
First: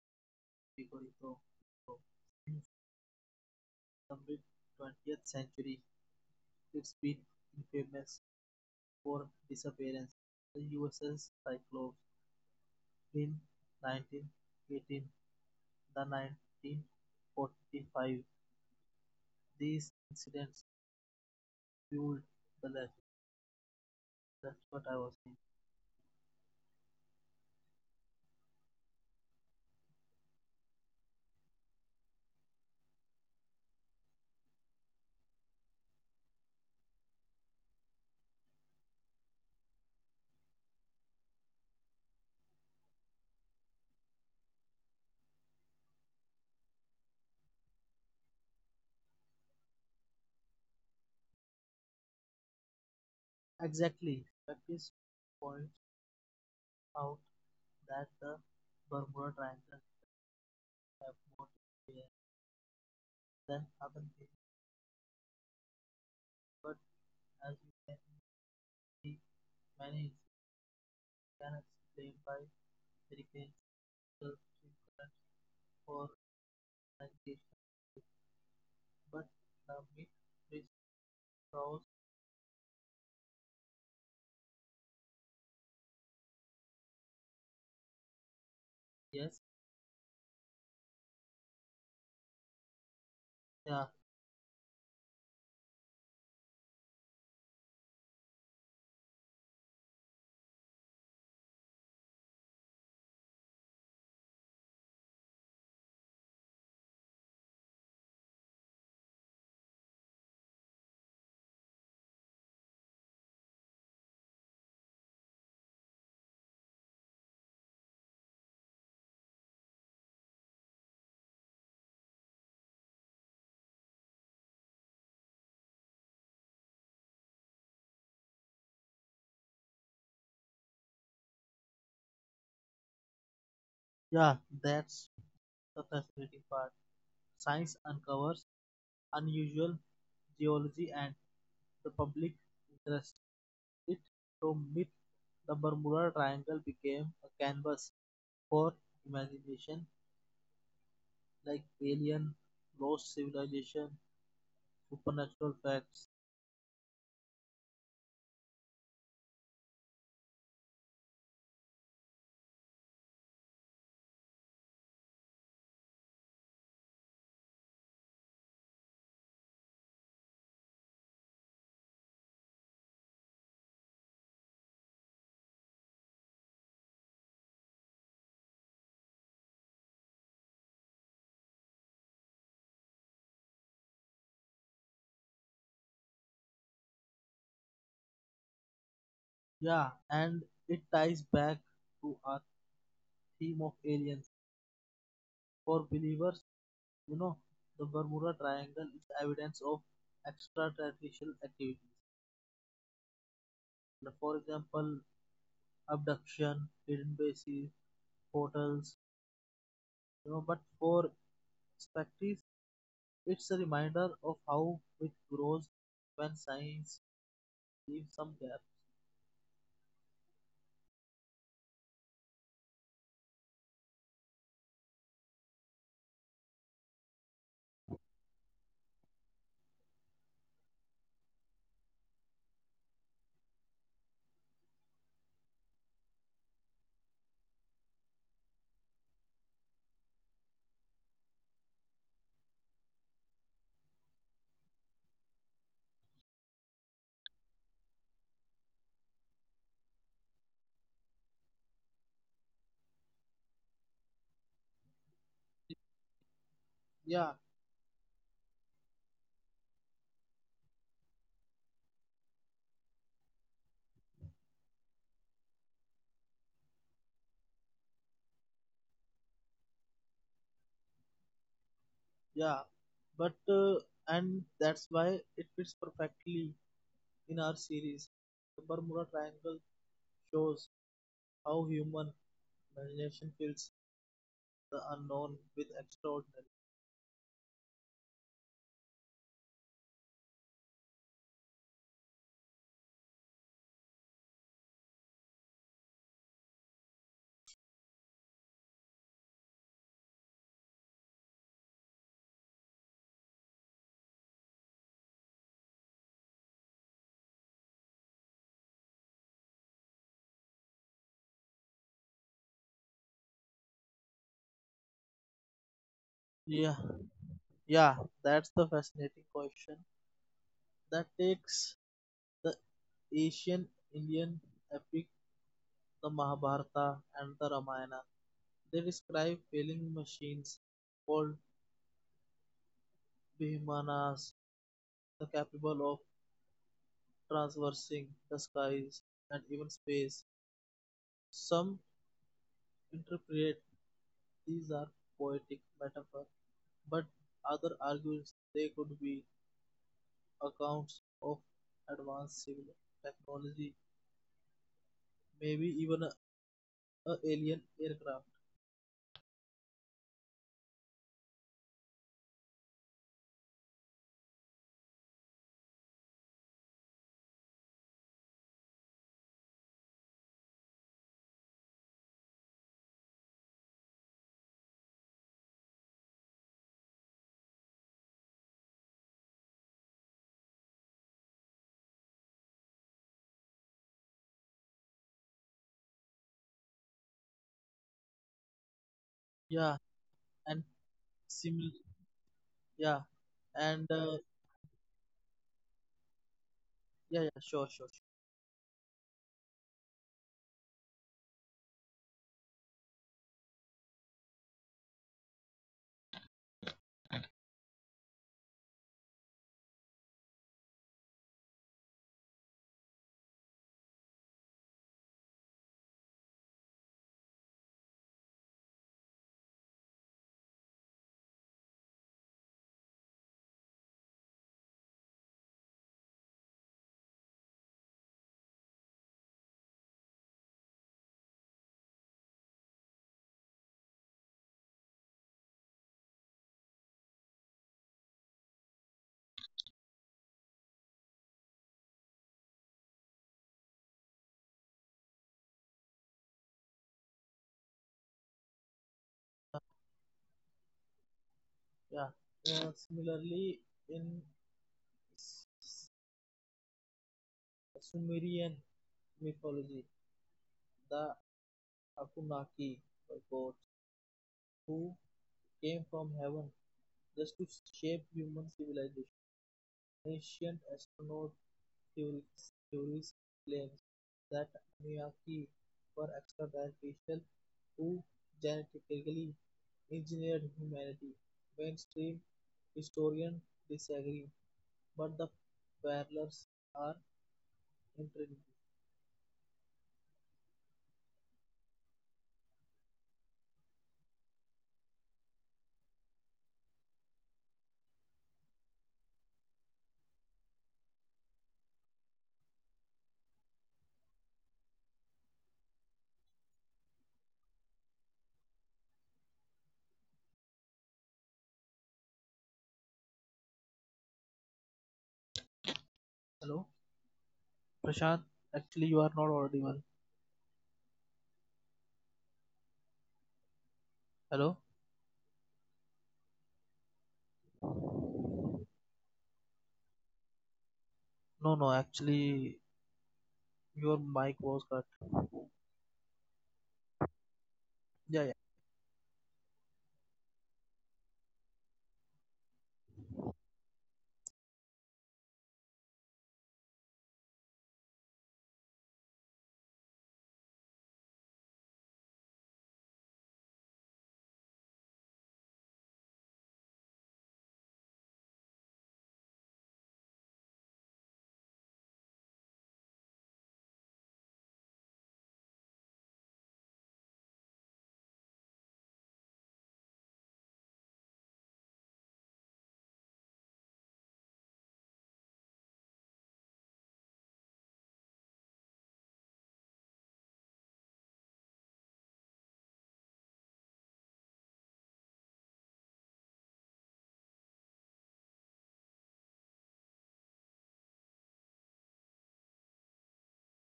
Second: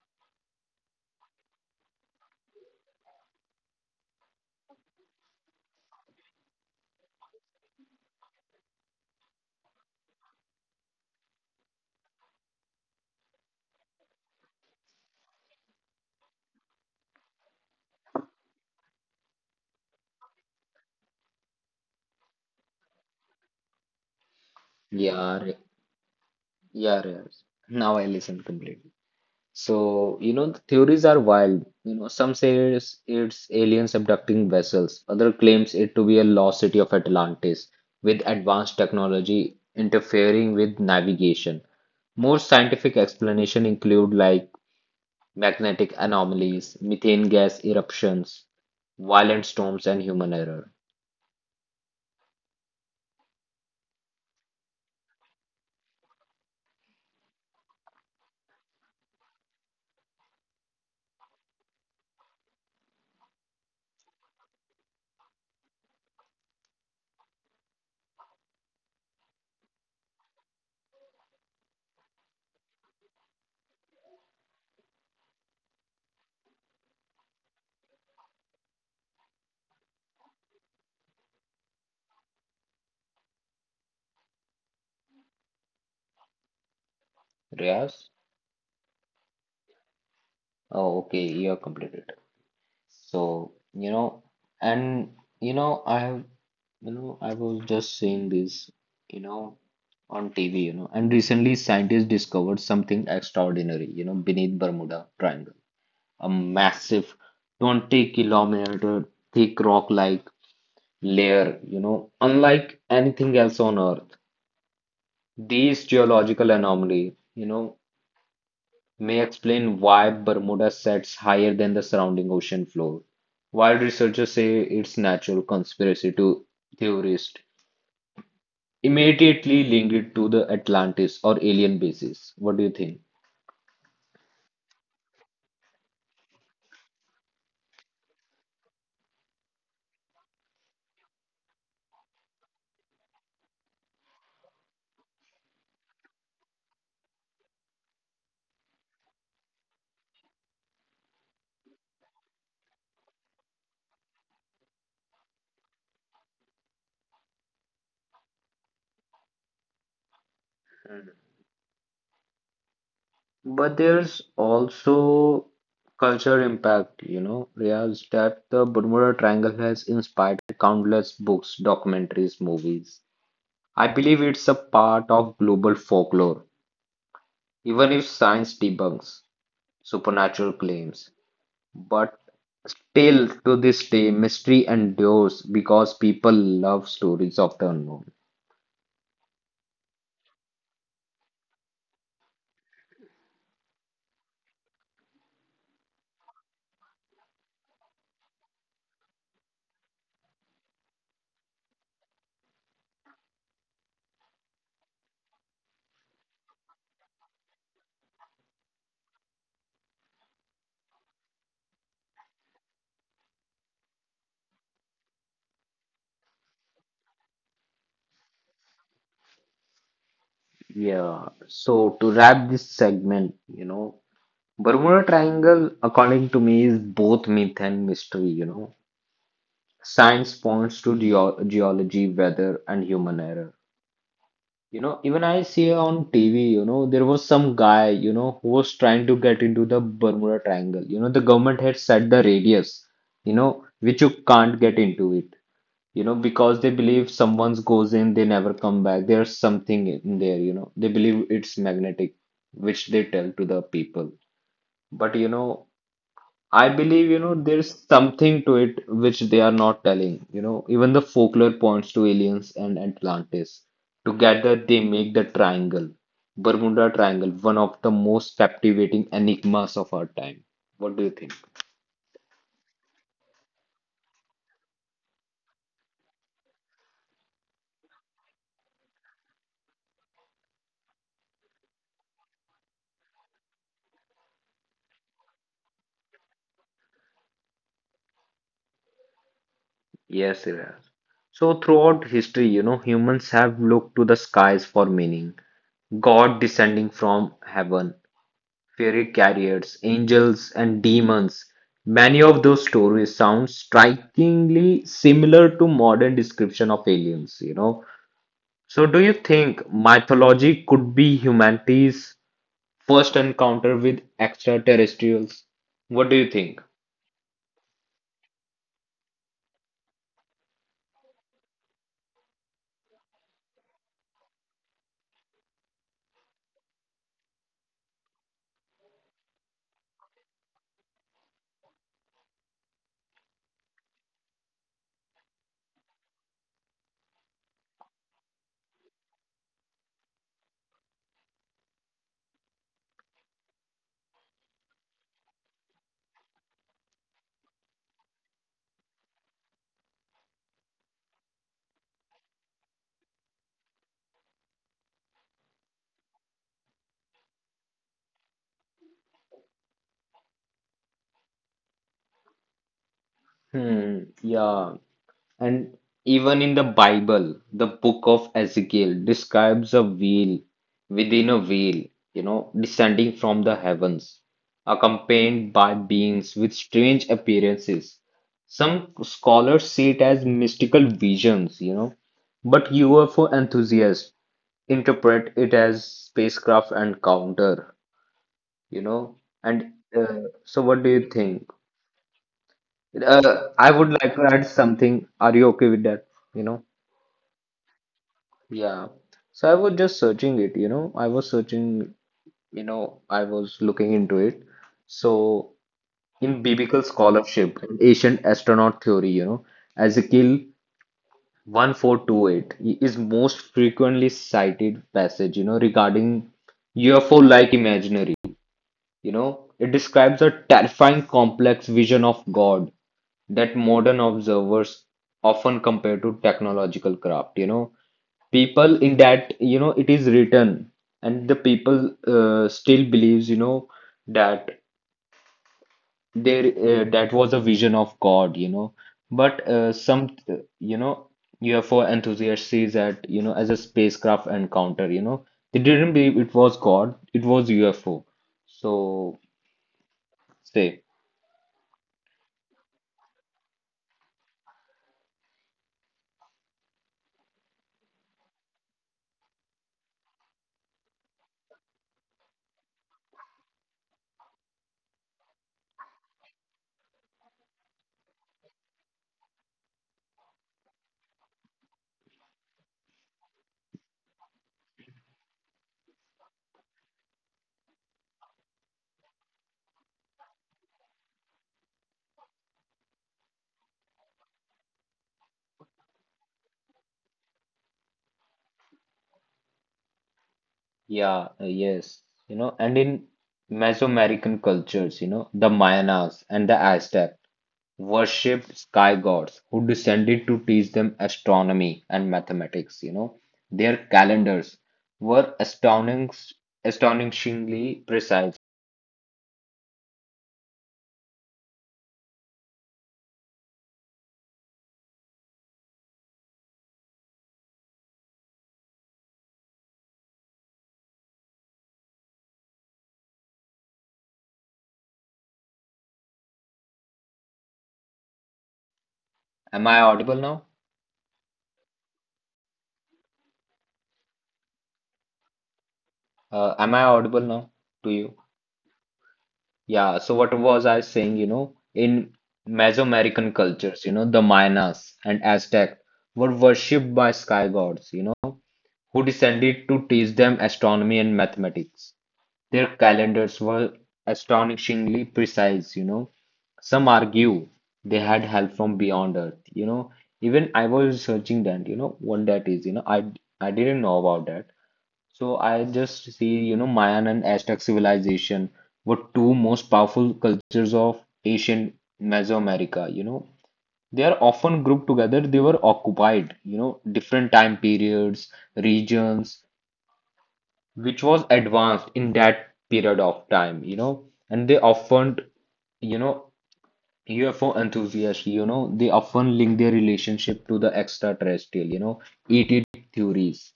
B: Puerto Rico. So, since the mid 20th century, it's been infamous for disappearance. The USS Cyclops in 1918, the 1945. These incidents fueled the legend. That's what I was
A: Yeah,
B: saying.
A: Ri- yeah, Riaz. Now I listen completely. So, the theories are wild. You know, some say it's aliens abducting vessels. Other claims it to be a lost city of Atlantis with advanced technology interfering with navigation. More scientific explanation include like magnetic anomalies, methane gas eruptions, violent storms, and human error.
B: Exactly. Practice points out that the Bermuda Triangle have more to share than other places, but as you can see, many issues can explain by hurricanes, coastal stream currents, or navigation. But the myth which draws,
A: Riaz?
B: yes,
A: Oh, okay, you have completed. So,
B: yeah,
A: you know, and you know, I have, you know, I was just saying this, you know. On TV. And recently, scientists discovered something extraordinary, beneath Bermuda Triangle, a massive 20-kilometer thick rock-like layer, unlike anything else on Earth. These geological anomaly, may explain why Bermuda sets higher than the surrounding ocean floor. While researchers say it's natural conspiracy to theorists immediately link it to the Atlantis or alien bases. What do you think?
B: yeah, that's the fascinating part. Science uncovers unusual geology and the public interest in it, so myth the Bermuda Triangle became a canvas for imagination like alien, lost civilization, supernatural facts.
A: But there's also culture impact, Riaz, that the Bermuda Triangle has inspired countless books, documentaries, movies. I believe it's a part of global folklore, even if science debunks supernatural claims. But still, to this day, mystery endures because people love stories of the unknown.
B: Yeah, and it ties back to our theme of aliens. For believers, you know, the Bermuda Triangle is evidence of extraterrestrial activities. Like, for example, abduction, hidden bases, portals, you know, but for spectators, it's a reminder of how it grows when science leaves some gap.
A: Yeah, so to wrap this segment, Bermuda Triangle, according to me, is both myth and mystery. Science points to geology, weather, and human error. You know, even I see on TV, there was some guy, who was trying to get into the Bermuda Triangle. You know, the government had set the radius, which you can't get into it, because they believe someone goes in, they never come back. There's something in there, you know. They believe it's magnetic, which they tell to the people. But I believe,
B: Yeah,
A: there's something to it which they are not telling. You know, even the folklore points to aliens and Atlantis. Together, they make the triangle, Bermuda Triangle, one of the most captivating enigmas of our time. What do you think?
B: yeah. But and that's why it fits perfectly in our series. The Bermuda Triangle shows how human imagination fills the unknown with extraordinary.
A: Yes, Iraj. So, throughout history, humans have looked to the skies for meaning. God descending from heaven, fairy carriers, angels, and demons. Many of those stories sound strikingly similar to modern description of aliens. So do you think mythology could be humanity's first encounter with extraterrestrials? What do you think?
B: Yeah, yeah, that's the fascinating question that takes the Asian Indian epic, the Mahabharata and the Ramayana. They describe whaling machines called "vihimanas" the capable of traversing the skies and even space. Some interpret these are poetic metaphor, but other argues they could be accounts of advanced civil technology, maybe even a alien aircraft.
A: Hmm, yeah. And even in the Bible, the book of Ezekiel describes a wheel within a wheel, descending from the heavens, accompanied by beings with strange appearances. Some scholars see it as mystical visions, but UFO enthusiasts interpret it as spacecraft encounter. you know.
B: Yeah,
A: And uh,
B: and
A: so, what do you think?
B: similar. Yeah,
A: I
B: and
A: would like to add something. Are you okay with that? You know?
B: yeah, yeah, sure, sure, sure.
A: Yeah. So I was just searching it, I was searching, I was looking into it. So in biblical scholarship, in ancient astronaut theory, Ezekiel 1428 is most frequently cited passage, regarding UFO-like imaginary. You know, it describes a terrifying complex vision of God that modern observers often compare to technological craft, people in that it is written and the people still believes that there that was a vision of God but some you know UFO enthusiasts sees that as a spacecraft encounter they didn't believe it was God it was UFO so say
B: Yeah. Similarly, in Sumerian mythology, the Anunnaki were gods who came from heaven just to shape human civilization. Ancient astronaut theories claims that Anunnaki were extraterrestrials who genetically engineered humanity. Mainstream historians disagree, but the parallels are intriguing.
A: yeah yes and in Mesoamerican cultures the Mayans and the Aztec worshipped sky gods who descended to teach them astronomy and mathematics. Their calendars were astonishingly precise.
B: Hello, Prashant. Actually, you are not already one. Hello.
A: Am I audible now?
B: No, no, actually, your mic was cut.
A: Am I audible now to you?
B: Yeah, yeah,
A: Yeah, so what was I saying? You know, in Mesoamerican cultures, the Mayas and Aztec were worshipped by sky gods, who descended to teach them astronomy and mathematics. Their calendars were astonishingly precise, you know. Some argue they had help from beyond Earth, you know. Even I was researching that, what that is, I didn't know about that. So I just see, Mayan and Aztec civilization were two most powerful cultures of ancient Mesoamerica, you know. They are often grouped together. They were occupied, different time periods, regions, which was advanced in that period of time, and they often, you know, UFO enthusiasts, they often link their relationship to the extraterrestrial, ET theories.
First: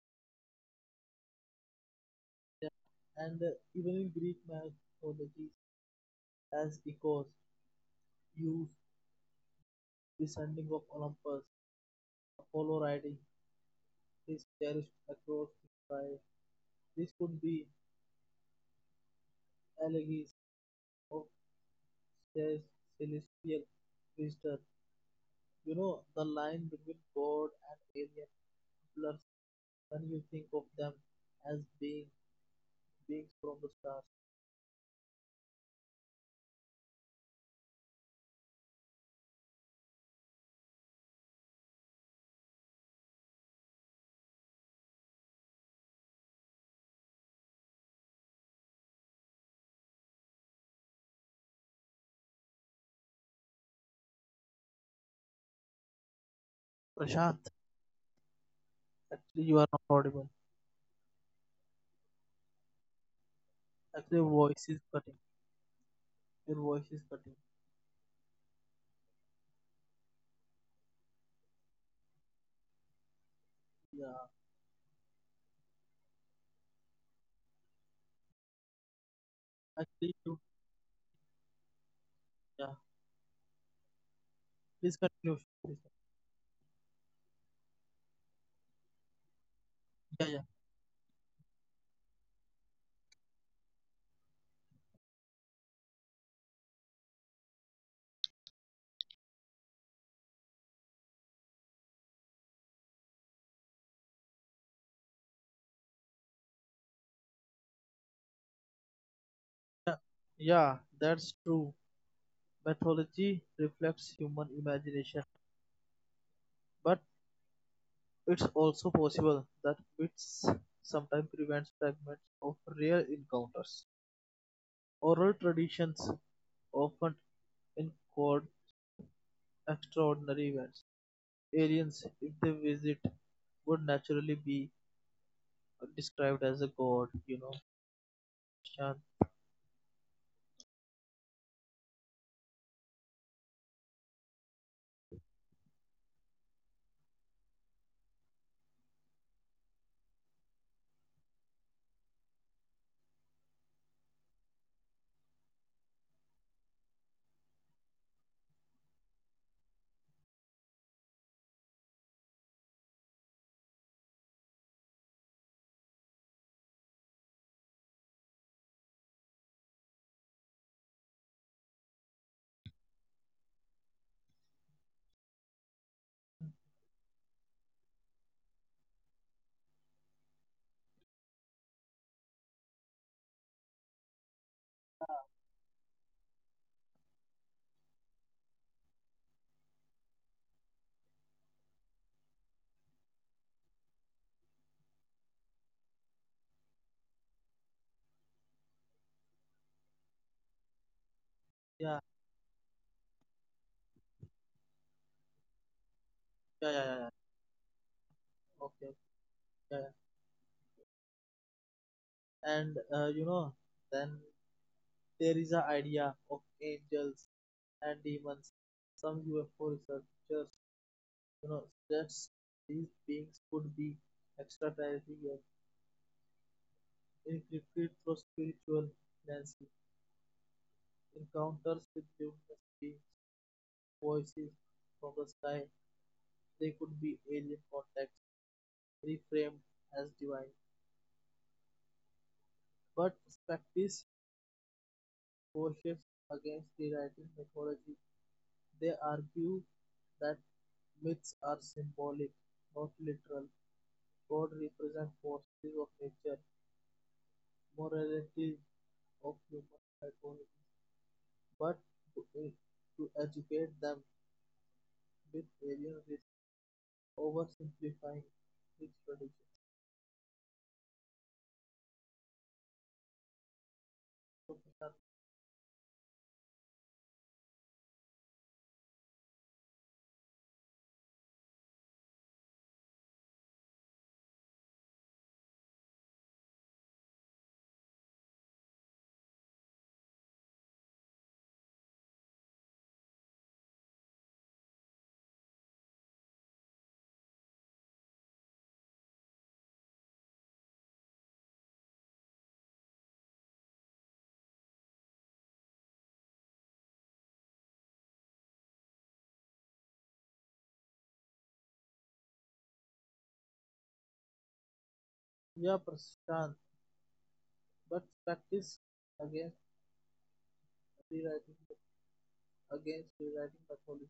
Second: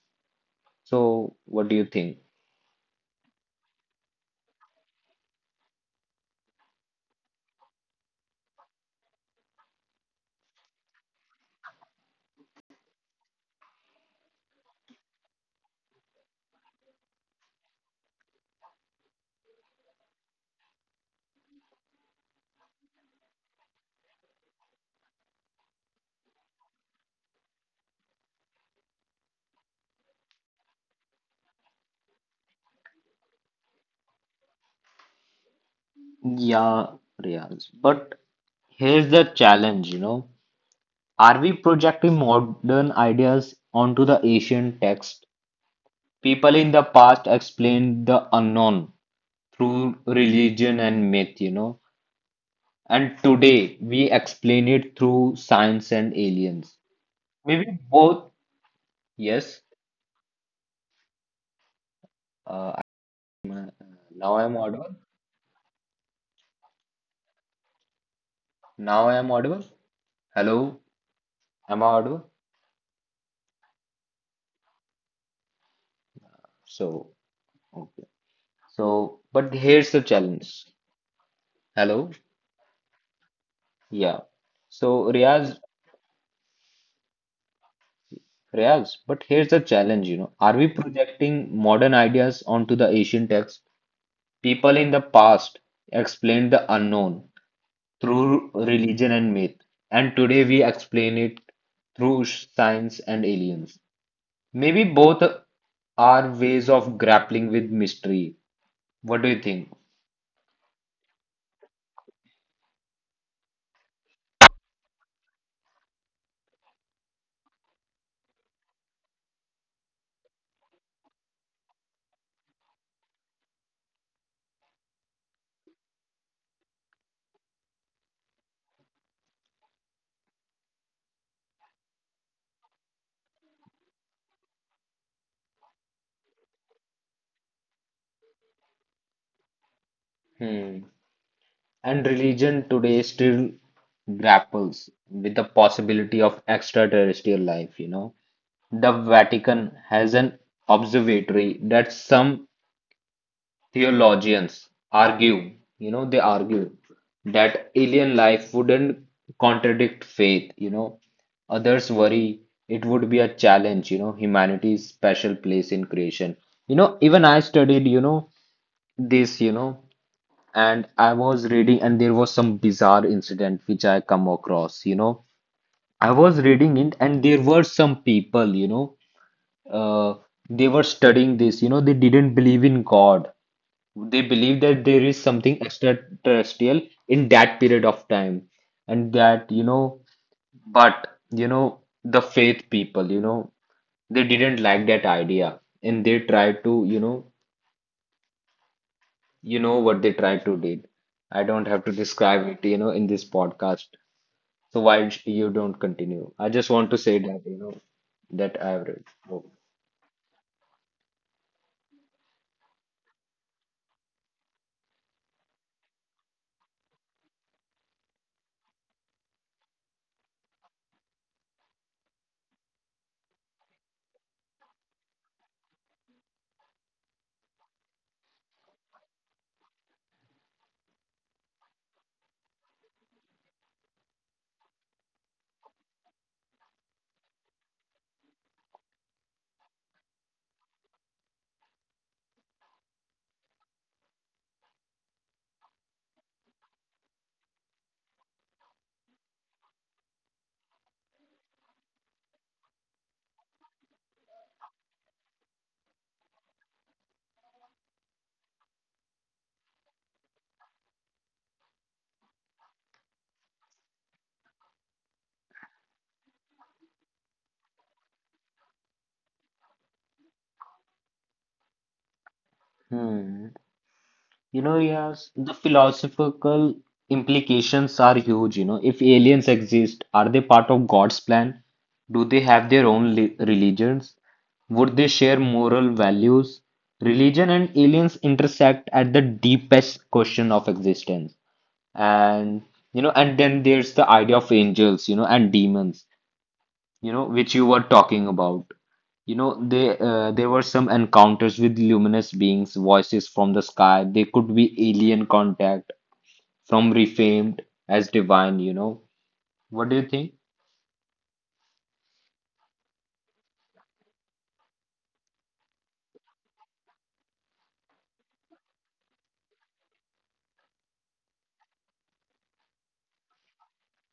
A: So, what do you think?
B: yeah. And even in Greek mythology, as echoes, Zeus descending of Olympus, Apollo riding his chariot across the sky. This could be allegories of ce- celestial visitor. You know, the line between God and alien blurs when you think of them as being beings from the stars.
A: Yeah, Riyaz. But here's the challenge, you know. Are we projecting modern ideas onto the ancient text? People in the past explained the unknown through religion and myth, you know. And today we explain it through science and aliens.
B: Prashant,
A: Maybe both.
B: actually, you
A: Yes.
B: are not audible.
A: Uh, I'm, uh,
B: Actually, your
A: now I'm
B: voice is
A: audible.
B: cutting. Your voice is cutting.
A: Now I'm audible. Hello. Am I audible?
B: Yeah,
A: So, okay. So, but here's the
B: actually, you,
A: challenge. Hello.
B: yeah,
A: Yeah.
B: Please
A: So,
B: continue. Please
A: Riaz,
B: continue.
A: Riaz, but here's the challenge, you
B: Yeah,
A: know.
B: yeah,
A: Are we projecting modern ideas onto the ancient text? People in the past explained the unknown. Through religion and myth, and today we explain it through science and aliens. Maybe both are ways of grappling with mystery. What do you think?
B: yeah, that's true. Mythology reflects human imagination, but it's also possible that myths sometimes prevents fragments of real encounters. Oral traditions often encode extraordinary events. Aliens, if they visit, would naturally be described as a god, you know. Shan-
A: Hmm. And religion today still grapples with the possibility of extraterrestrial life, you know. The Vatican has an observatory that some theologians argue, they argue that alien life wouldn't contradict faith, you know. Others worry it would be a challenge, humanity's special place in creation. You know, even I studied, this, and I was reading, and there was some bizarre incident which I come across, you know. I was reading it, and there were some people, uh, they were studying this, they didn't believe in God they believe that there is something extraterrestrial in that period of time, and that, you know, but, you know, the faith people, they didn't like that idea, and they tried to, what they tried to did. I don't have
B: Yeah,
A: to describe it, in this podcast. So why you don't continue? I
B: yeah,
A: just
B: yeah, yeah.
A: want
B: yeah.
A: to say that, that
B: Okay,
A: I've read. Oh.
B: yeah, yeah. and you know, then there is a idea of angels and demons. Some UFO researchers, you know, suggests these beings could be extraterrestrial inflicted through spiritual nancy encounters with luminous beings, voices from the sky. They could be alien contacts reframed as divine, but skeptics cautions against rewriting mythology. They argue that myths are symbolic, not literal; God represents forces of nature, morality of human psychology. But to to educate them with alien risks, oversimplifying its tradition.
A: Hmm. You know,
B: Professor
A: yes, the philosophical implications are huge. You know, if aliens exist, are they part of God's plan? Do they have their own religions? Would they share moral values? Religion and aliens intersect at the deepest question of existence. And, and then there's the idea of angels, and demons which you were talking about. You know, they there were some encounters with luminous beings, voices from the sky. They could be alien contact, from refamed as divine, you know. What do you think?
B: Yeah, Prashant, but practice against rewriting mythology.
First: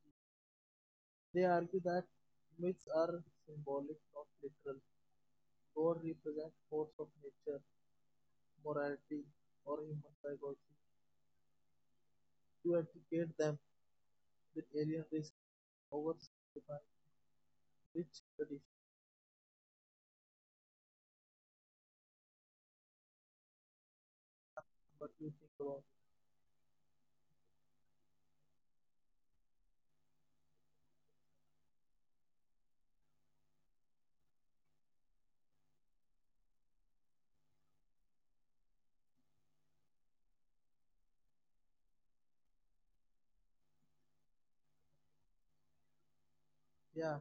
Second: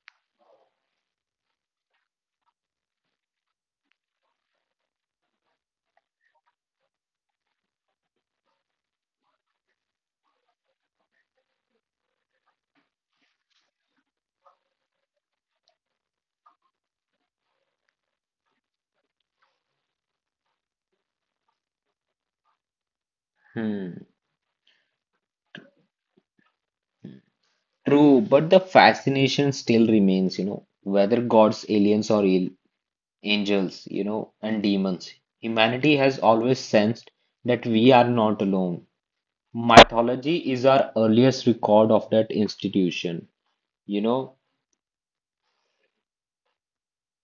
B: They argue that myths are symbolic, not literal. God represents force of nature, morality, or human psychology. To educate them with alien risk oversimplify rich tradition,
A: Hmm.
B: but you think about it.
A: True, but the fascination still remains, whether gods, aliens, or angels, and demons. Humanity has always sensed that we are not alone. Mythology is our earliest record of that institution, you know.
B: Yeah,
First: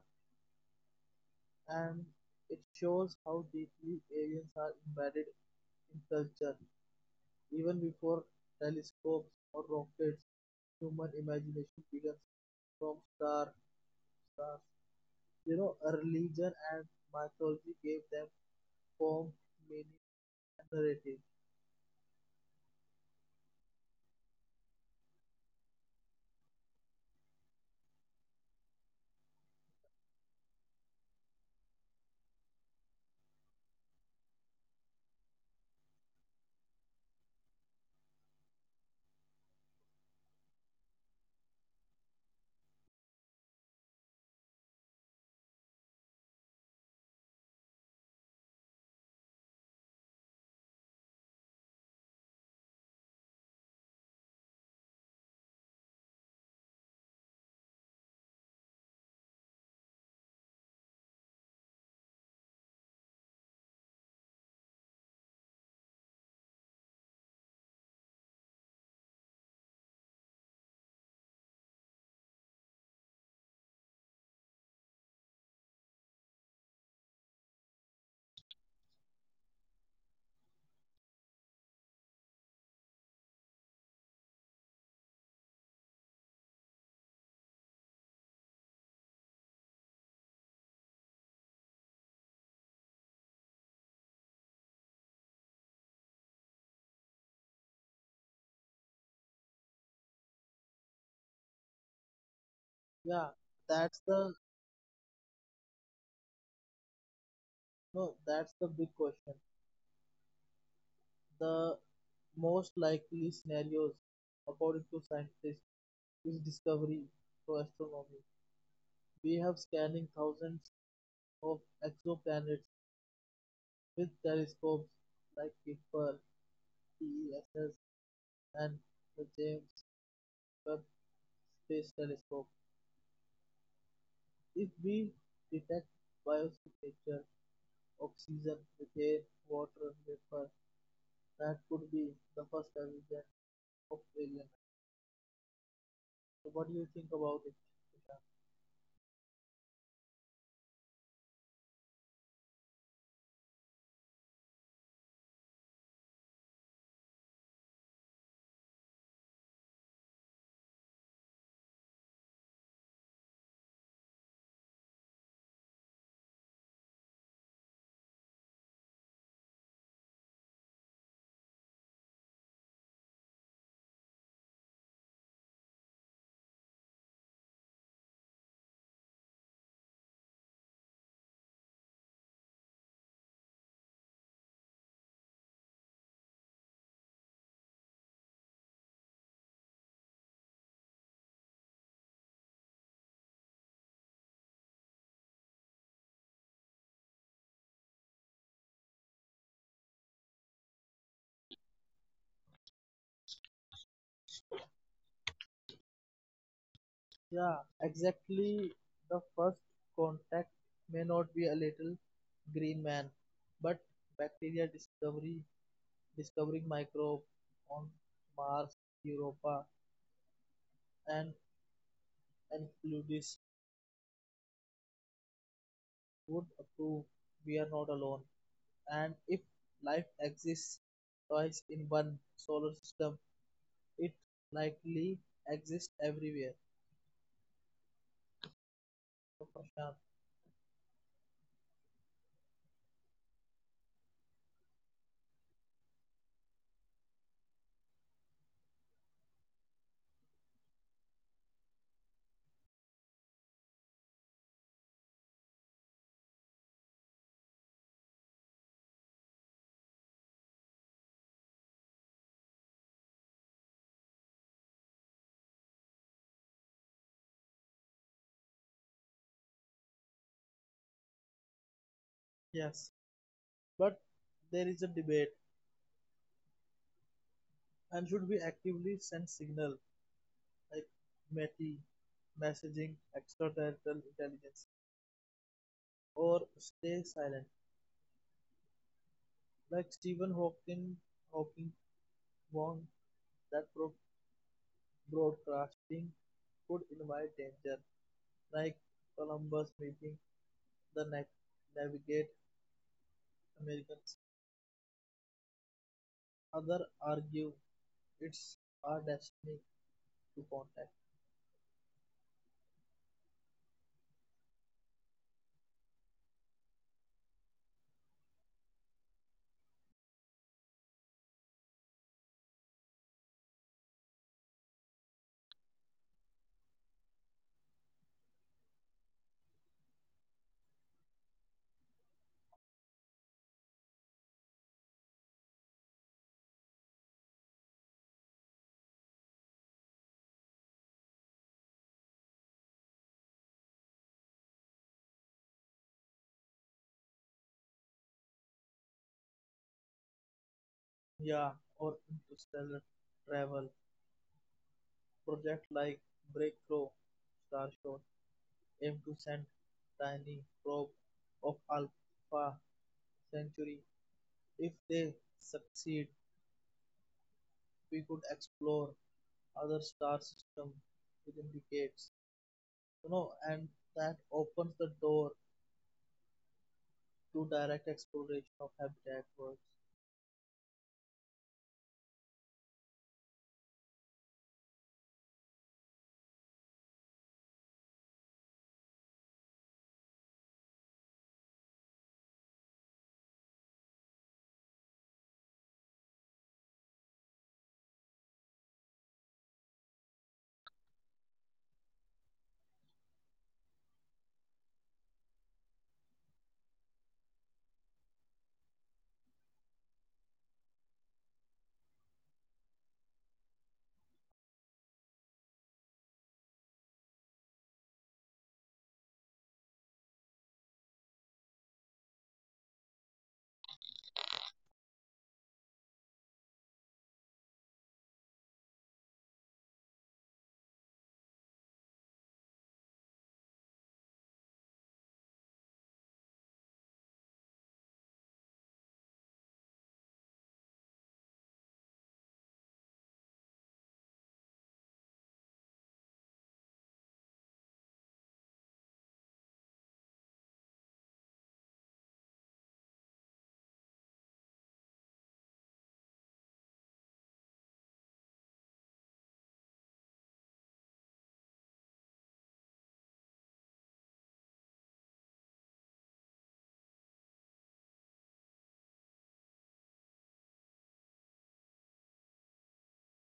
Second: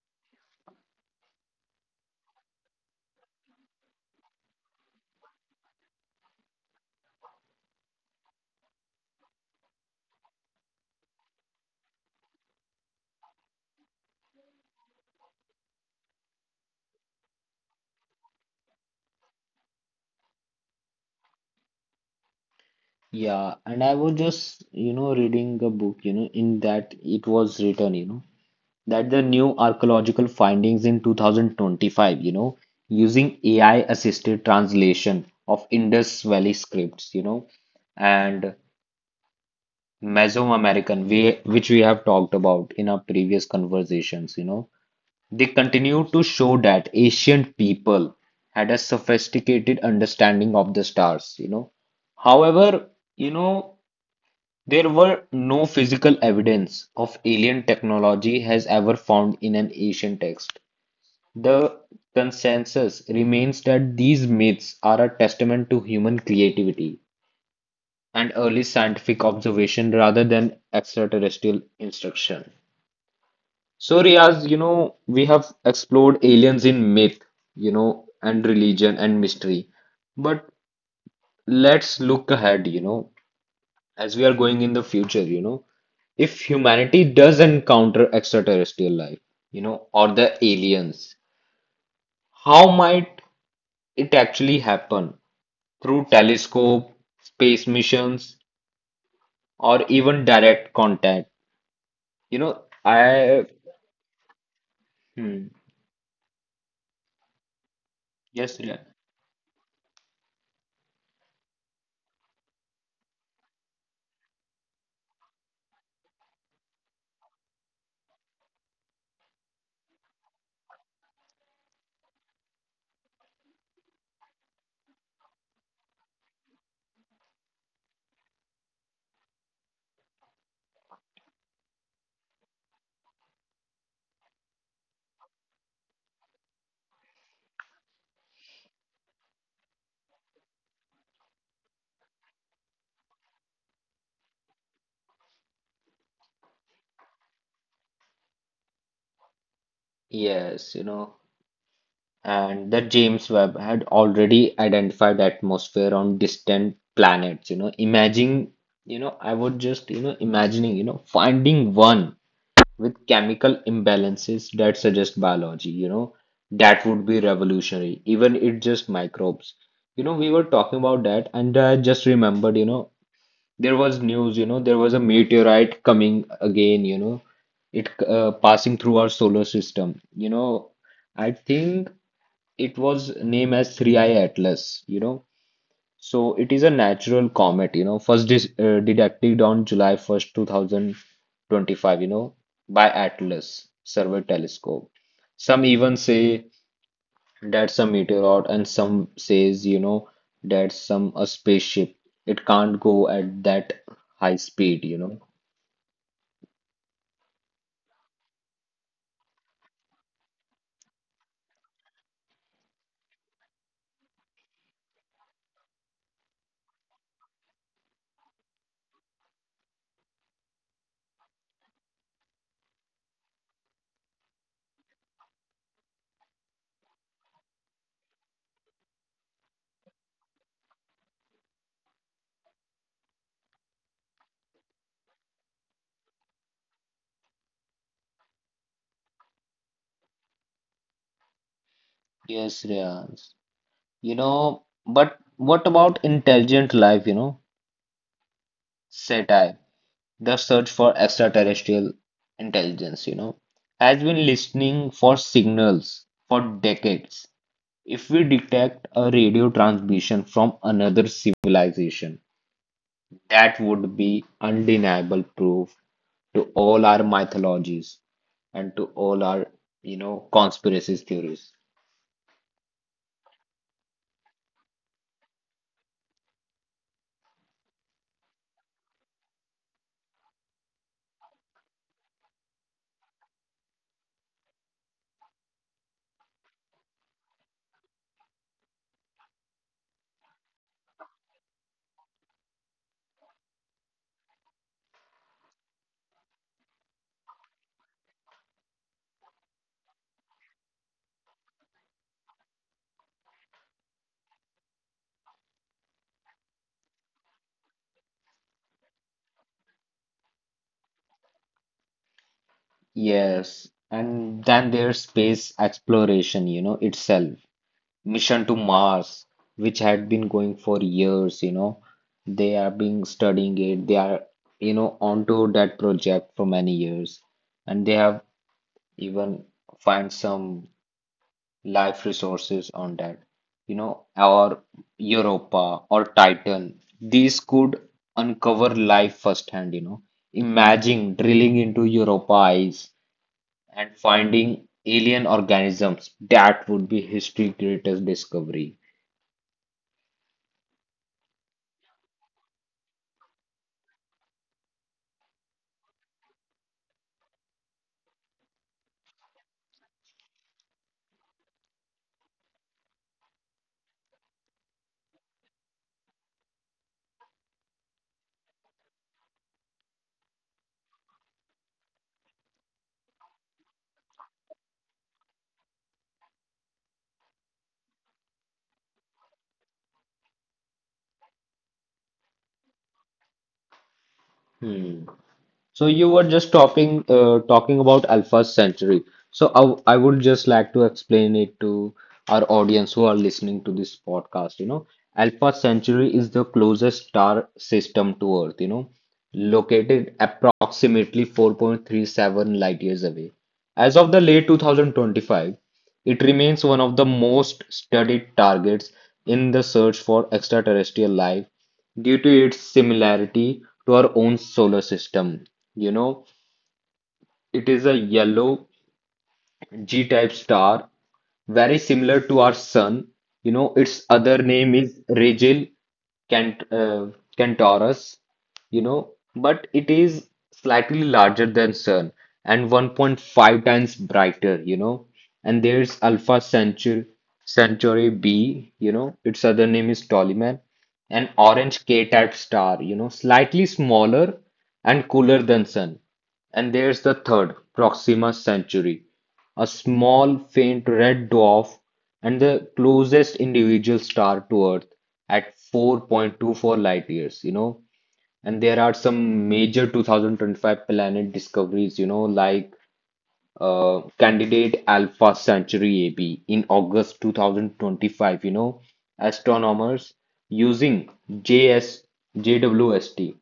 B: and it shows how deeply aliens are embedded in culture. Even before telescopes or rockets, human imagination begins from stars. You know, a religion and mythology gave them form, meaning, and narrative.
A: Yeah, and I was just, reading a book, in that it was written, that the new archaeological findings in 2025, using AI assisted translation of Indus Valley scripts, you know, and Mesoamerican, which we have talked about in our previous conversations, they continue to show that ancient people had a sophisticated understanding of the stars, you know. However, you know, there were no physical evidence of alien technology has ever found in an ancient text. The consensus remains that these myths are a testament to human creativity and early scientific observation rather than extraterrestrial instruction. So, Riaz, we have explored aliens in myth, and religion and mystery. But let's look ahead, as we are going in the future, if humanity does encounter extraterrestrial life, or the aliens, how might it actually happen? Through telescope, space missions, or even direct contact. You know,
B: Yeah,
A: I,
B: that's the
A: hmm,
B: No, that's the
A: Yes, yeah,
B: big question. The most likely scenarios, according to scientists, is discovery to astronomy. We have scanning thousands of exoplanets with telescopes like Kepler, TESS, and the James Webb Space Telescope. If we detect biosignature, oxygen, methane, water, vapor, that could be the first evidence of alien. So what do you think about it, Ishan?
A: yes, and the James Webb had already identified atmosphere on distant planets, you know, imagine, you know, I would just, you know, imagining, finding one. With chemical imbalances that suggest biology, that would be revolutionary. Even it just microbes. We were talking about that, and I just remembered: there was news: there was a meteorite coming again, it passing through our solar system. I think it was named as 3I Atlas. So it is a natural comet, first dis detected on July 1st, 2025, by Atlas Survey Telescope. Some even say that's a meteorite, and some says, that's some a spaceship. It can't go at that high speed.
B: Yeah, exactly. The first contact may not be a little green man, but bacteria discovery, discovering microbe on Mars, Europa, and Enceladus would prove we are not alone. And if life exists twice in one solar system, it likely exists everywhere. So, Prashant,
A: Yes, Riyaz. But what about intelligent life, Seti, the search for extraterrestrial intelligence, has been listening for signals for decades. If we detect a radio transmission from another civilization, that would be undeniable proof to all our mythologies and to all our conspiracy theories.
B: yes, but there is a debate and should be actively send signal like METI, messaging, extraterrestrial intelligence, or stay silent, like Stephen Hawking, Hawking warned that broadcasting could invite danger, like Columbus meeting the navigate Americans. Other argue it's our destiny to contact.
A: Yes, and then there's space exploration itself. Mission to Mars, which had been going for years. They are being studying it. They are onto that project for many years, and they have even find some life resources on that, or Europa or Titan. These could uncover life firsthand. Imagine drilling into Europa ice and finding alien organisms. That would be history's greatest discovery.
B: Yeah, or interstellar travel project like Breakthrough, Starshot, aim to send tiny probe of Alpha Centauri. If they succeed, we could explore other star systems within decades. You know, and that opens the door to direct exploration of habitat worlds.
A: Hmm. So you were just talking about Alpha Centauri. So I would just like to explain it to our audience who are listening to this podcast. Alpha Centauri is the closest star system to Earth. Located approximately 4.37 light years away. As of the late 2025, it remains one of the most studied targets in the search for extraterrestrial life due to its similarity to our own solar system. You know, it is a yellow G-type star, very similar to our sun. Its other name is Rigel Cant Centaurus, but it is slightly larger than sun and 1.5 times brighter. And there's Alpha Centauri, Centauri B, its other name is Ptolemy, an orange K-type star, slightly smaller and cooler than sun. And there's the third, Proxima Centauri, a small, faint red dwarf, and the closest individual star to Earth at 4.24 light years. And there are some major 2025 planet discoveries, like Candidate Alpha Centauri AB in August 2025, astronomers using J S J W S T.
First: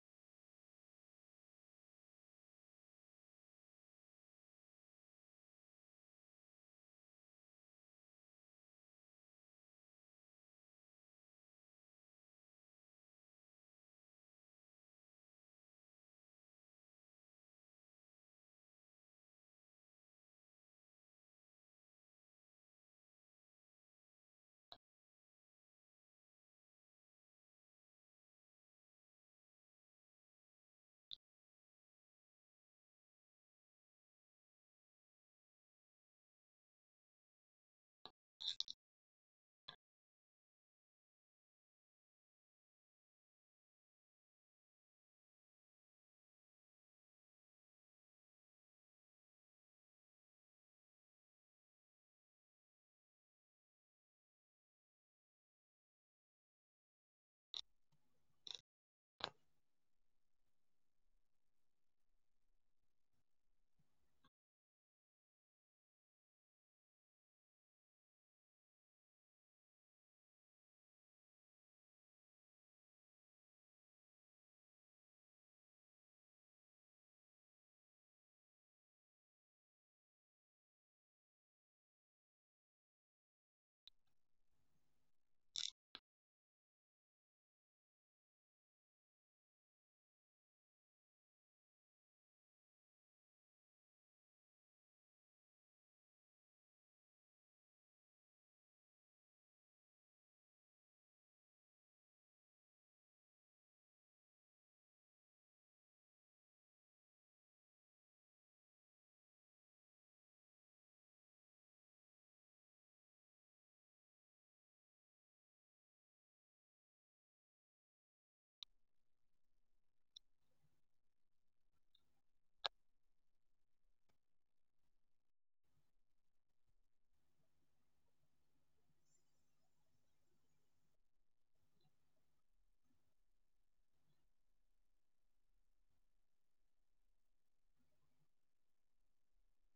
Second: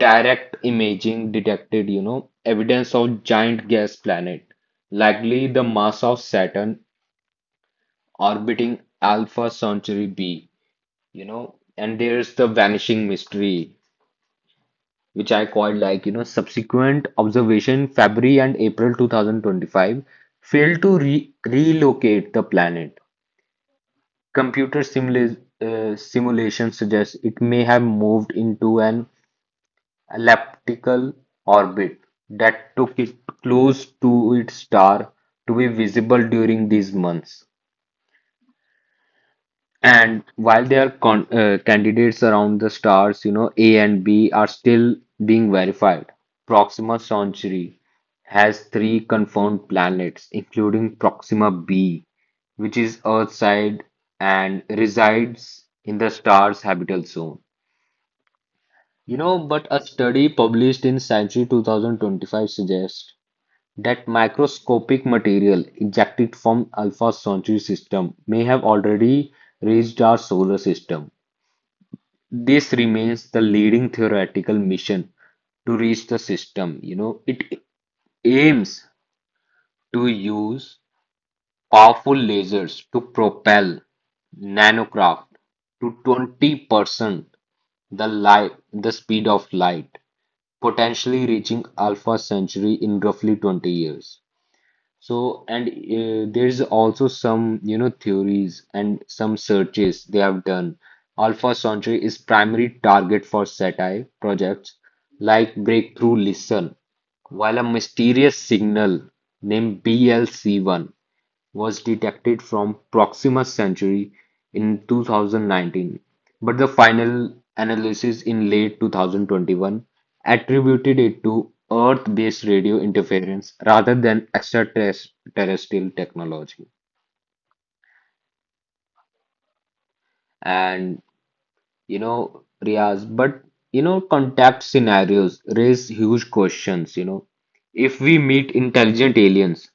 A: Direct imaging detected, evidence of giant gas planet, likely the mass of Saturn orbiting Alpha Centauri b, and there's the vanishing mystery, which I quite like. Subsequent observation February and April 2025 failed to re relocate the planet. Computer simulation suggests it may have moved into an elliptical orbit that took it close to its star to be visible during these months. And while there are candidates around the stars, A and B are still being verified. Proxima Centauri has three confirmed planets, including Proxima b, which is Earth side and resides in the star's habitable zone. But a study published in Science 2025 suggests that microscopic material ejected from Alpha Centauri system may have already reached our solar system. This remains the leading theoretical mission to reach the system. It aims to use powerful lasers to propel nanocraft to 20% the the speed of light, potentially reaching Alpha Centauri in roughly 20 years. So, and There's also some, theories and some searches they have done. Alpha Sanctuary is primary target for satire projects like Breakthrough Listen, while a mysterious signal named BLC1 was detected from Proxima Centauri in 2019, but the final analysis in late 2021 attributed it to Earth-based radio interference rather than extraterrestrial technology. And you know, Riaz, but contact scenarios raise huge questions. If we meet intelligent aliens,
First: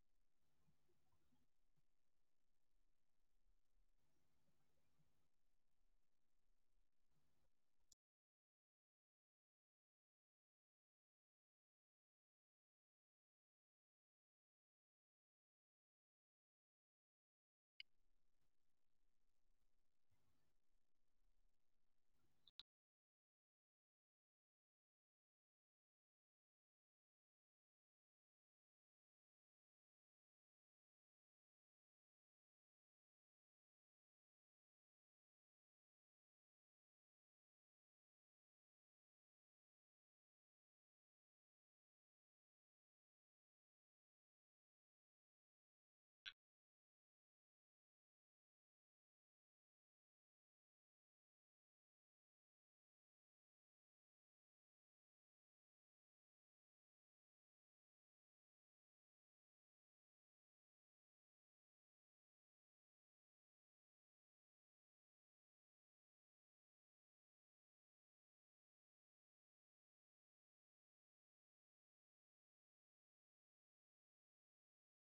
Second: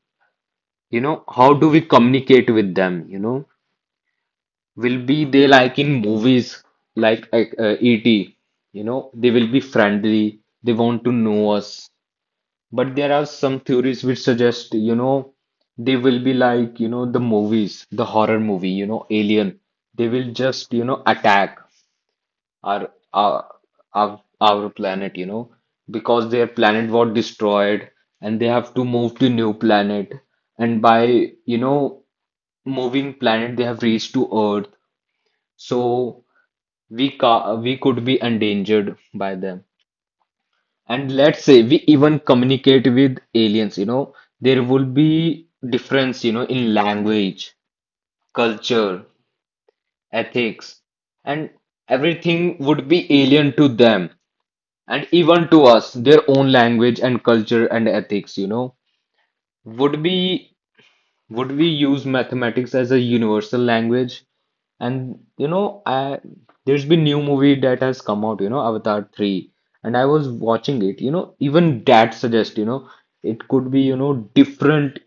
A: how do we communicate with them, Will be they like in movies like ET. You know, they will be friendly, they want to know us. But there are some theories which suggest, they will be like, the movies, the horror movie, Alien. They will just, attack our our planet, because their planet was destroyed and they have to move to new planet. And by moving planet, they have reached to Earth. So we could be endangered by them. And let's say we even communicate with aliens, there will be difference, in language, culture, ethics, and everything would be alien to them and even to us, their own language and culture and ethics, would be, would we use mathematics as a universal language? And you know, I there's been new movie that has come out, Avatar 3, and I was watching it, even that suggests, it could be, different,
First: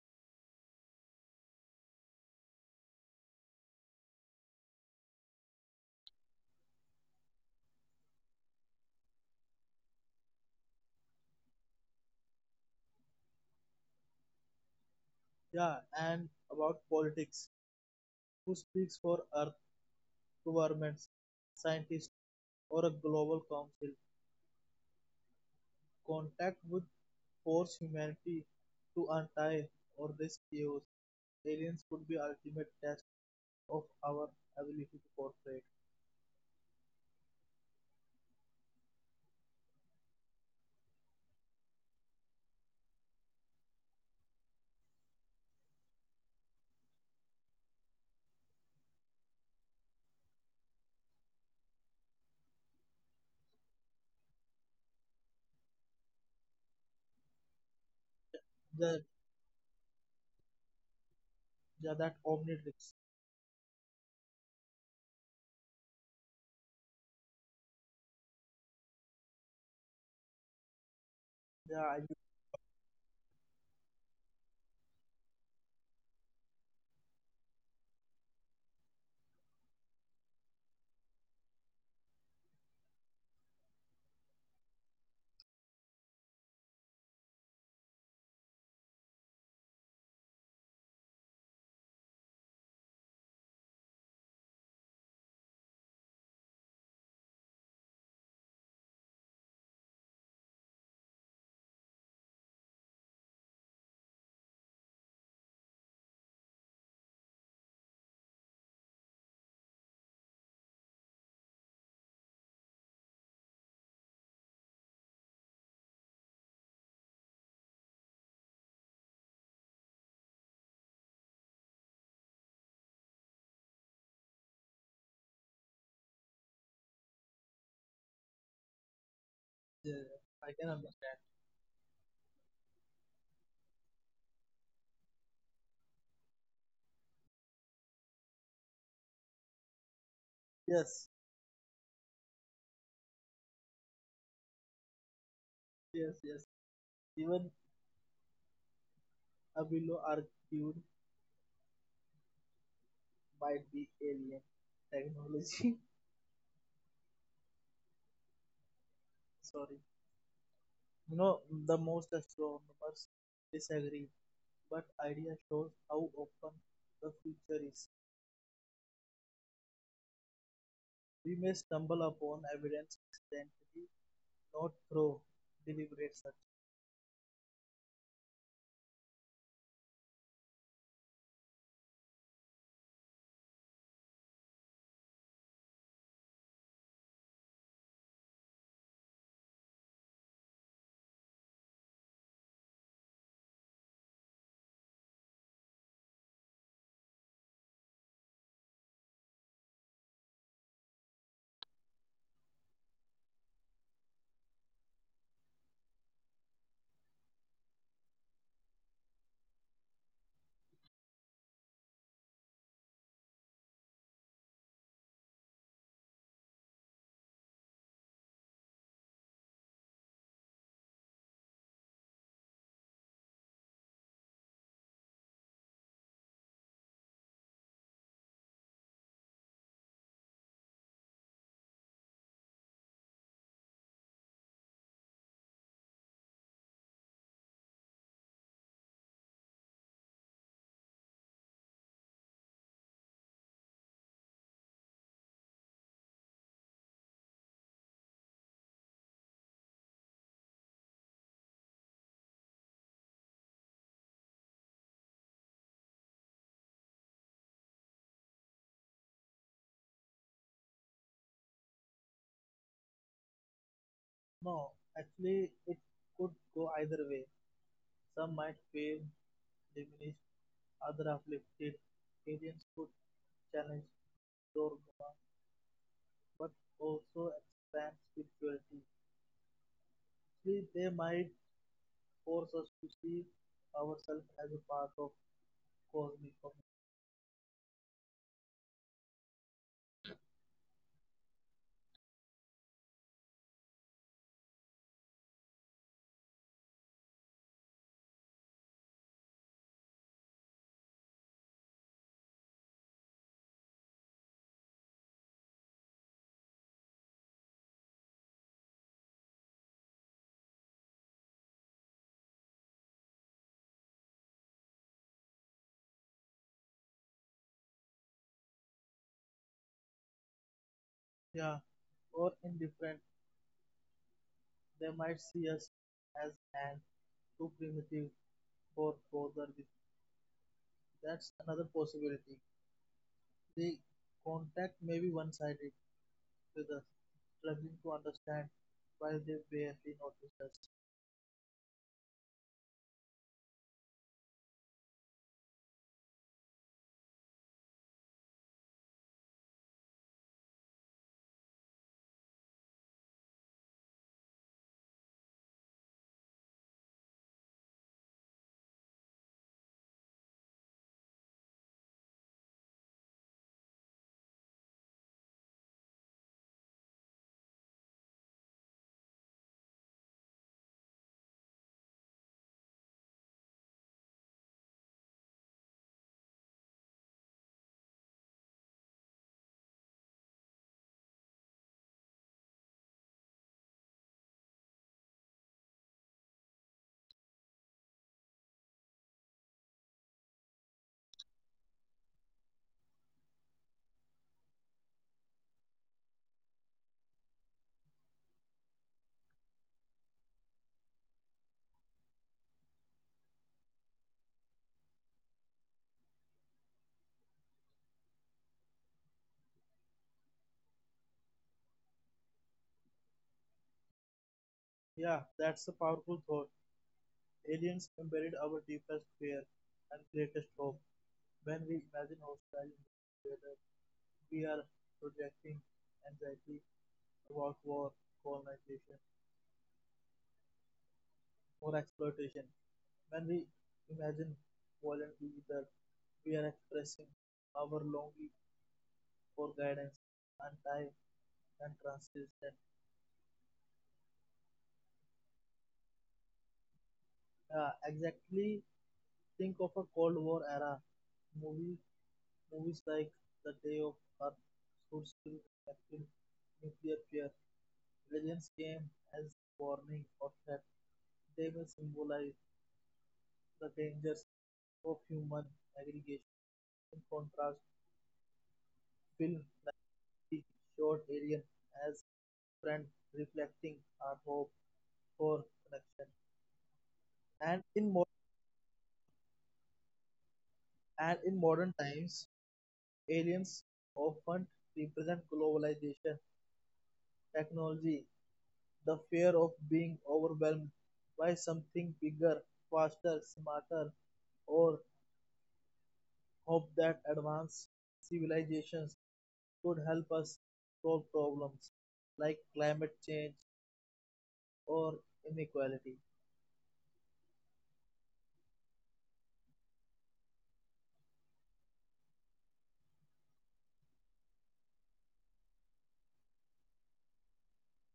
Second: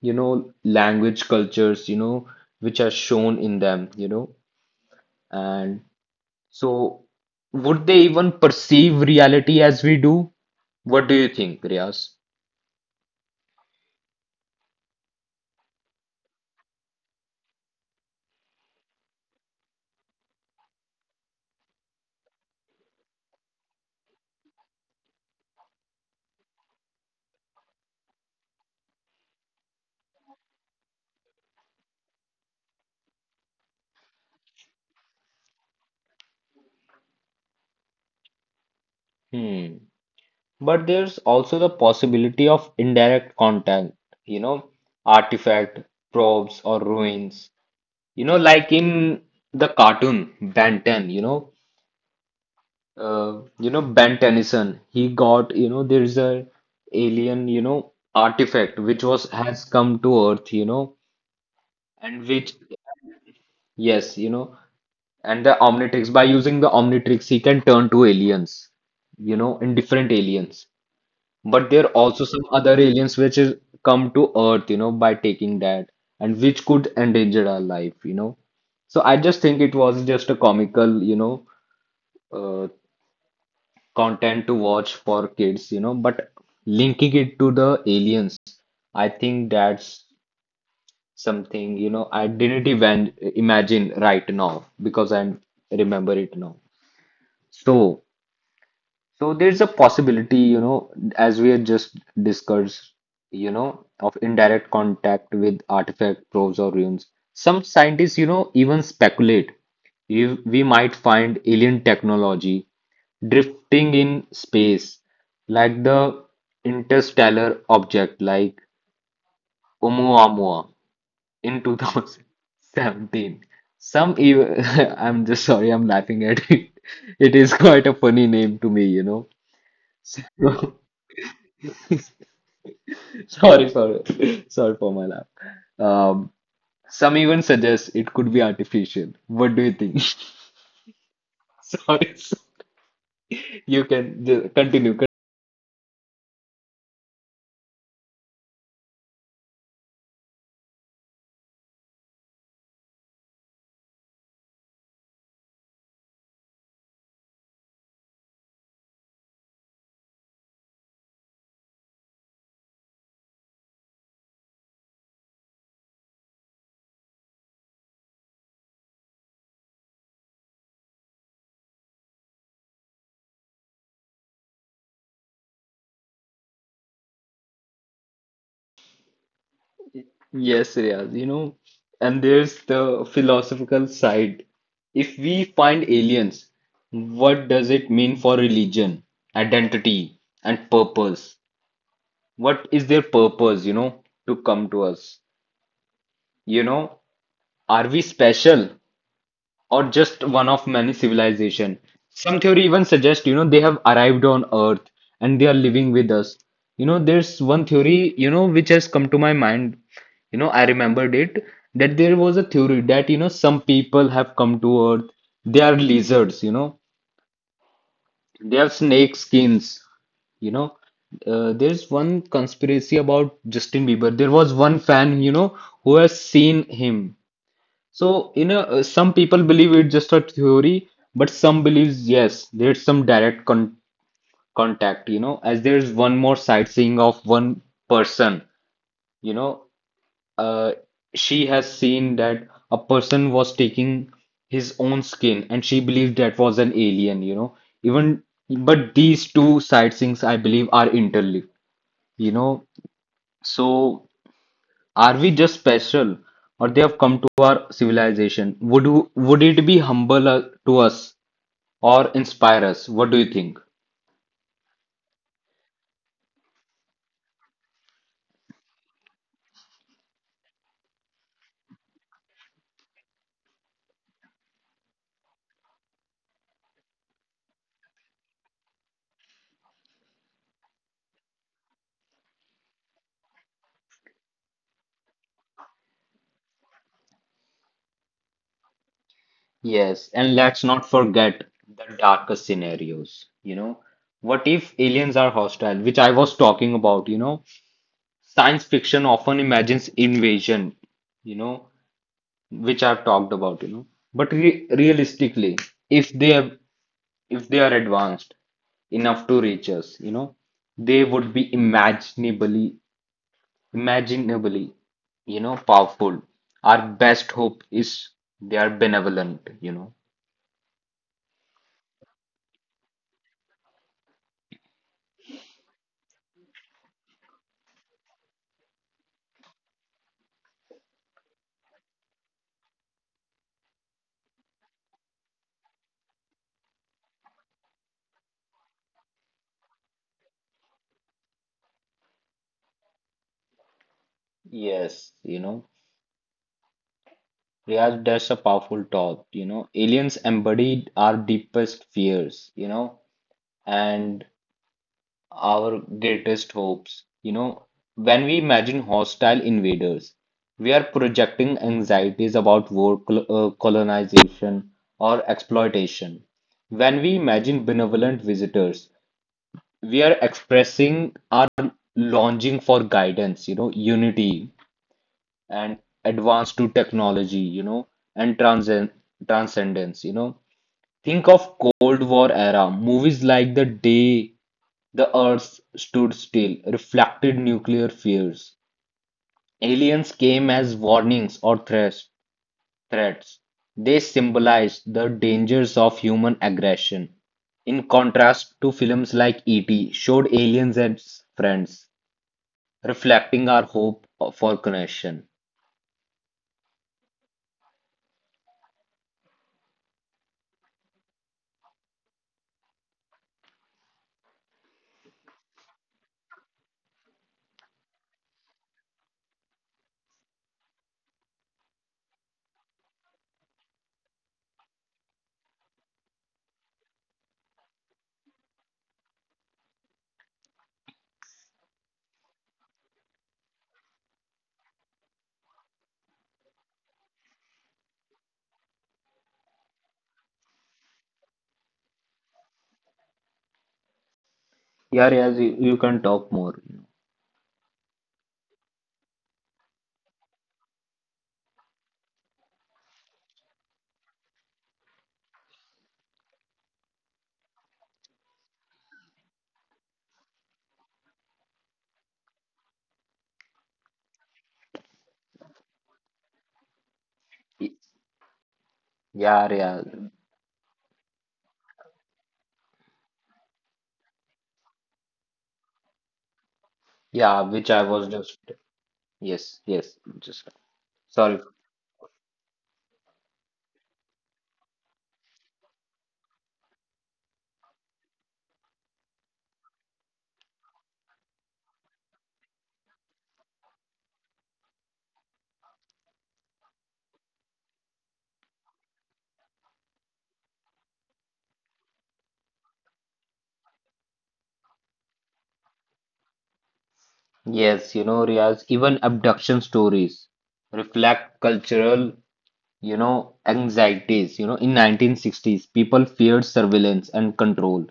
A: language cultures, which are shown in them, and so would they even perceive reality as we do? What do you think, Riaz?
B: Yeah, and about politics. Who speaks for Earth governments, scientists, or a global council? Contact would force humanity to untie or risk chaos. Aliens could be ultimate test of our ability to cooperate.
A: Hmm. But there's also the possibility of indirect contact, you know, artifact, probes, or ruins. You know, like in the cartoon Ben 10, you know Ben Tennyson. He got, there's a alien, artifact
B: They're,
A: which was has come to Earth, you know,
B: they're that
A: and which
B: omnitrix.
A: yes, you know, and the Omnitrix by using the Omnitrix, he can turn to aliens, in different aliens. But
B: Yeah,
A: there are
B: I,
A: also some other aliens which is come to Earth, by taking that, and which could endanger our life, So I just think it was just a comical, uh, content to watch for kids, you know. But linking it to the aliens, I think that's something, I didn't even imagine right now because I remember it now. So. So there's a possibility, as we had just discussed, of indirect contact with artifact probes or ruins. Some scientists, even speculate if we might find alien technology drifting in space, like the interstellar object like Oumuamua in 2017. Some even, I'm just sorry, I'm laughing at it. It is quite a funny name to me, you
B: yeah, I
A: know.
B: can understand.
A: Sorry, sorry, sorry for my laugh. Um, some even suggest it could be artificial. What do you think?
B: Yes,
A: Sorry, sorry. You can continue.
B: yes. Even Abilo argued might be alien technology. Sorry. You know, the most astronomers disagree, but idea shows how open the future is. We may stumble upon evidence accidentally, not through deliberate search.
A: Yes, Riaz, and there's the philosophical side. If we find aliens, what does it mean for religion, identity, and purpose? What is their purpose, to come to us? You know, are we special or just one of many civilization? Some theory even suggest, they have arrived on Earth and they are living with us. You know, there's one theory, which has come to my mind. You know, I remembered it that there was a theory that, some people have come to Earth. They are lizards, they have snake skins, you know. There's one conspiracy about Justin Bieber. There was one fan, who has seen him so, some people believe it's just a theory, but some believes yes, there's some direct contact, as there's one more sightseeing of one person, you know, uh, she has seen that a person was taking his own skin and she believed that was an alien, even, but these two sightseeings, I believe, are interlinked, you know, so. Are we just special, or they have come to our civilization? Would it be humble to us or inspire us? What do you think?
B: No, actually, it could go either way. Some might feel diminished, other uplifted. Aliens could challenge dogma, but also expand spirituality. See, they might force us to see ourselves as a part of cosmic community.
A: Yes, and let's not forget the darkest scenarios. What if aliens are hostile, which I was talking about? You know, science fiction often imagines invasion. You know, which I've talked about. But re realistically, if they, if they are advanced enough to reach us, they would be imaginably, imaginably, powerful. Our best hope is they are benevolent, you know.
B: Yeah, or indifferent, they might see us as ants too primitive for further that's another possibility. The contact may be one-sided, with us struggling to understand why they barely notice us.
A: Yes, you know, Riyaz, that's a powerful thought. You know, aliens embodied our deepest fears, and our greatest hopes. When we imagine hostile invaders, we are projecting anxieties about war, colonization, or exploitation. When we imagine benevolent visitors, we are expressing our longing for guidance, unity and advance to technology, and transcendence, you know. Think of Cold War era movies like The Day the Earth stood still, reflected nuclear fears. Aliens came as warnings or threats. They symbolized the dangers of human aggression. In contrast to films like E.T., showed aliens as friends, reflecting our hope for connection.
B: Yeah, that's a powerful thought. Aliens embodied our deepest fear and greatest hope. When we imagine hostile together, we are projecting anxiety about war, colonization, more exploitation. When we imagine violent either, we are expressing our longing for guidance and time and transition.
A: Yeah, Riaz, you can talk more.
B: Exactly, think of a Cold War era movie, movies like The Day of Earth should still reflect nuclear fear. Aliens came as warning or threat. They may symbolize the dangers of human aggregation in contrast Bill
A: Yeah, yeah,
B: Nighy showed Alien as a friend, reflecting our hope for connection.
A: yeah,
B: And
A: which
B: in,
A: I
B: mo-
A: was just. Yes, yes, just.
B: and in
A: Sorry.
B: modern times, aliens often represent globalization, technology, the fear of being overwhelmed by something bigger, faster, smarter, or hope that advanced civilizations could help us solve problems like climate change or inequality.
A: Yes, you know, Riaz, even abduction stories reflect cultural, anxieties. You know, in 1960s, people feared surveillance and control,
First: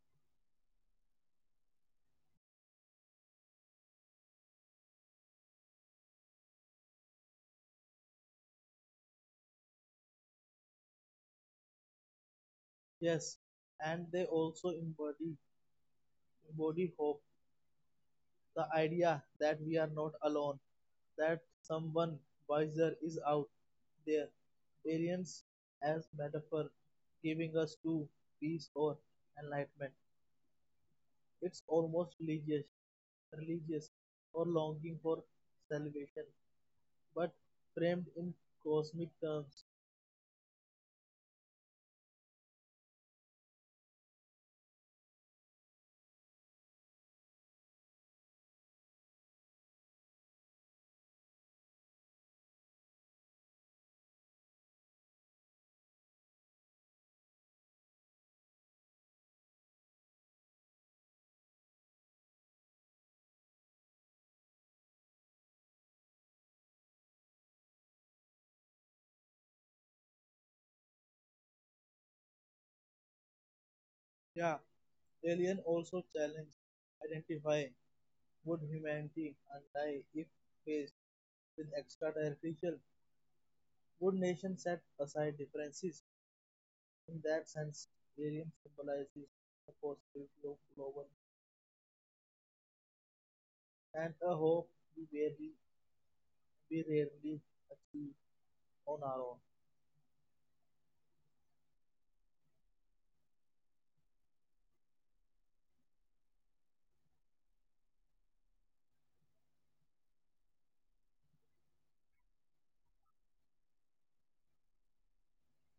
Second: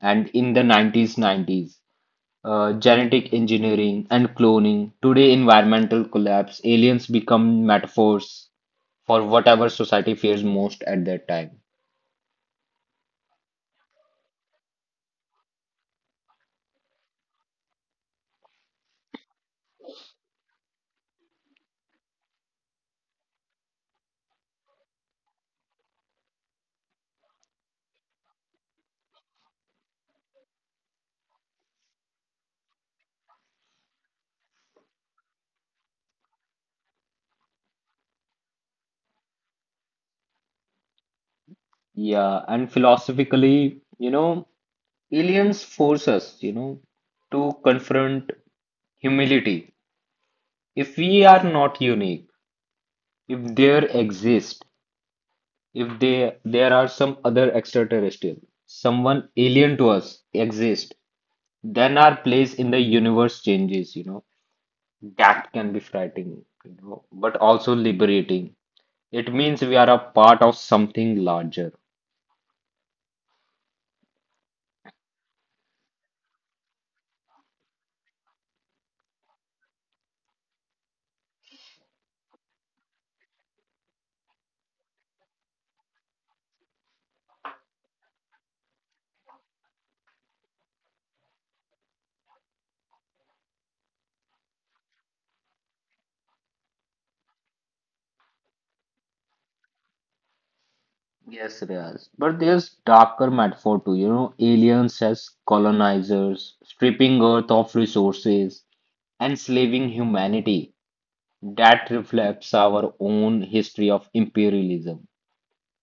A: and in the 90s, genetic engineering and cloning. Today, environmental collapse, aliens become metaphors for whatever society fears most at that time.
B: Yes, and they also embody hope, the idea that we are not alone, that someone wiser is out there. Aliens as metaphor, giving us to peace or enlightenment. It's almost religious or longing for salvation, but framed in cosmic terms.
A: Yeah, and philosophically, aliens force us, to confront humility. If we are not unique, if there exist, if they, there are some other extraterrestrial, someone alien to us exist, then our place in the universe changes, you know. That can be frightening, but also liberating. It means we are a part of something larger.
B: Yeah, alien also challenge identify. Would humanity unite if faced with extraterrestrial? Would nations set aside differences? In that sense, Arian symbolizes a positive global and a hope we rarely, we rarely achieve on our own.
A: Yes, Riaz. But there's darker metaphor too, aliens as colonizers, stripping Earth of resources, enslaving humanity, that reflects our own history of imperialism.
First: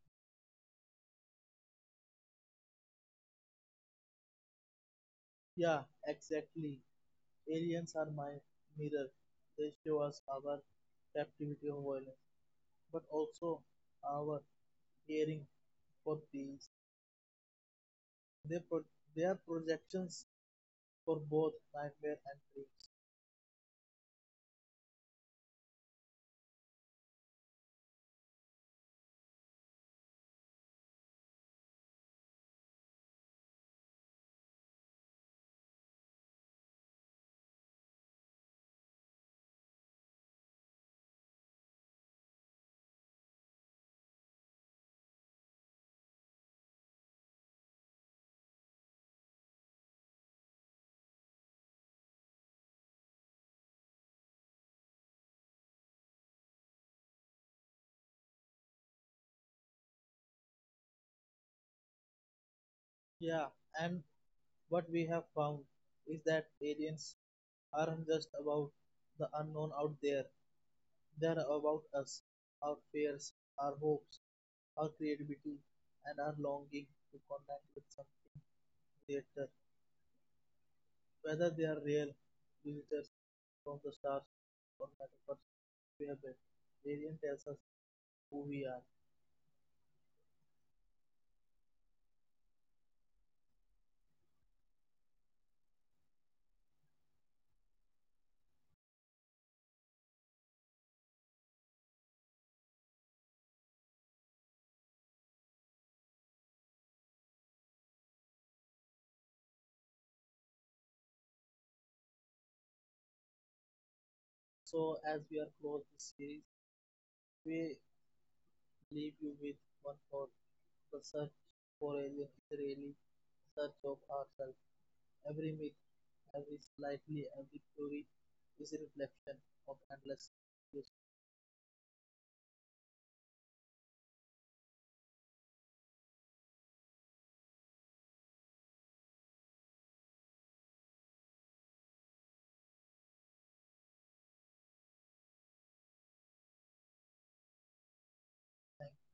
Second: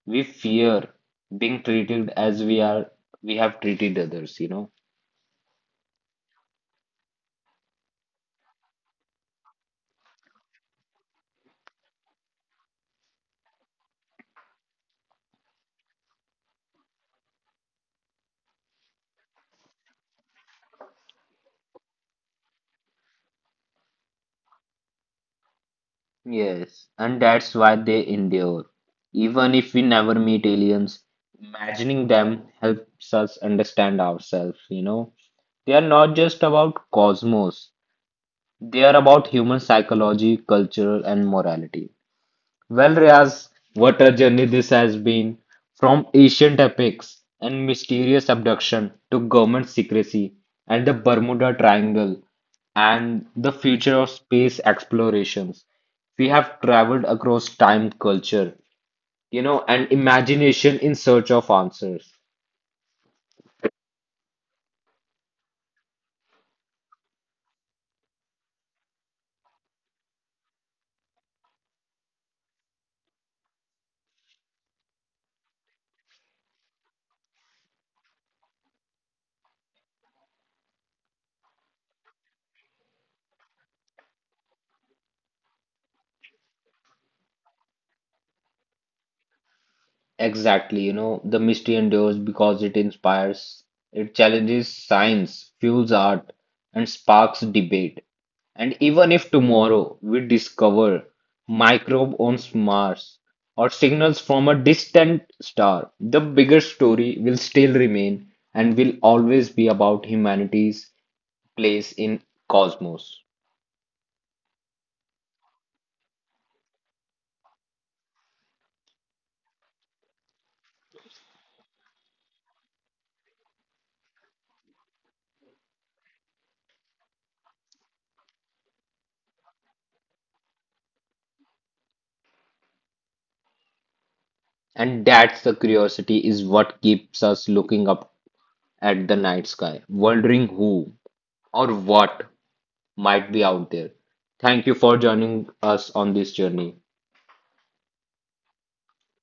A: We fear being treated as we have treated others, you know.
B: Yeah, exactly. Aliens are my mirror. They show us our captivity of violence, but also our yearning for peace. They, pro- they are projections for both nightmare and dreams.
A: Yes, and that's why they endure. Even if we never meet aliens, imagining them helps us understand ourselves, you know. They are not just about cosmos, they are about human psychology, culture, and morality. Well, Riaz, what a journey this has been from ancient epics and mysterious abduction to government secrecy and the Bermuda Triangle and the future of space explorations. We have traveled across time, culture, and imagination in search of answers.
B: Yeah, and what we have found is that aliens aren't just about the unknown out there, they're about us, our fears, our hopes, our creativity, and our longing to connect with something greater. Whether they are real visitors from the stars or metaphors we have been, the alien tells us who we are.
A: Exactly, the mystery endures because it inspires, it challenges science, fuels art, and sparks debate. And even if tomorrow we discover microbe on Mars or signals from a distant star, the bigger story will still remain and will always be about humanity's place in cosmos.
B: So, as we are close this series, we leave you with one thought, the search for aliens is really a search of ourselves. Every myth, every slightly, every theory is a reflection of endless questions.
A: And that's the curiosity is what keeps us looking up at the night sky, wondering who or what might be out there. Thank you for joining us on this journey.
B: Thank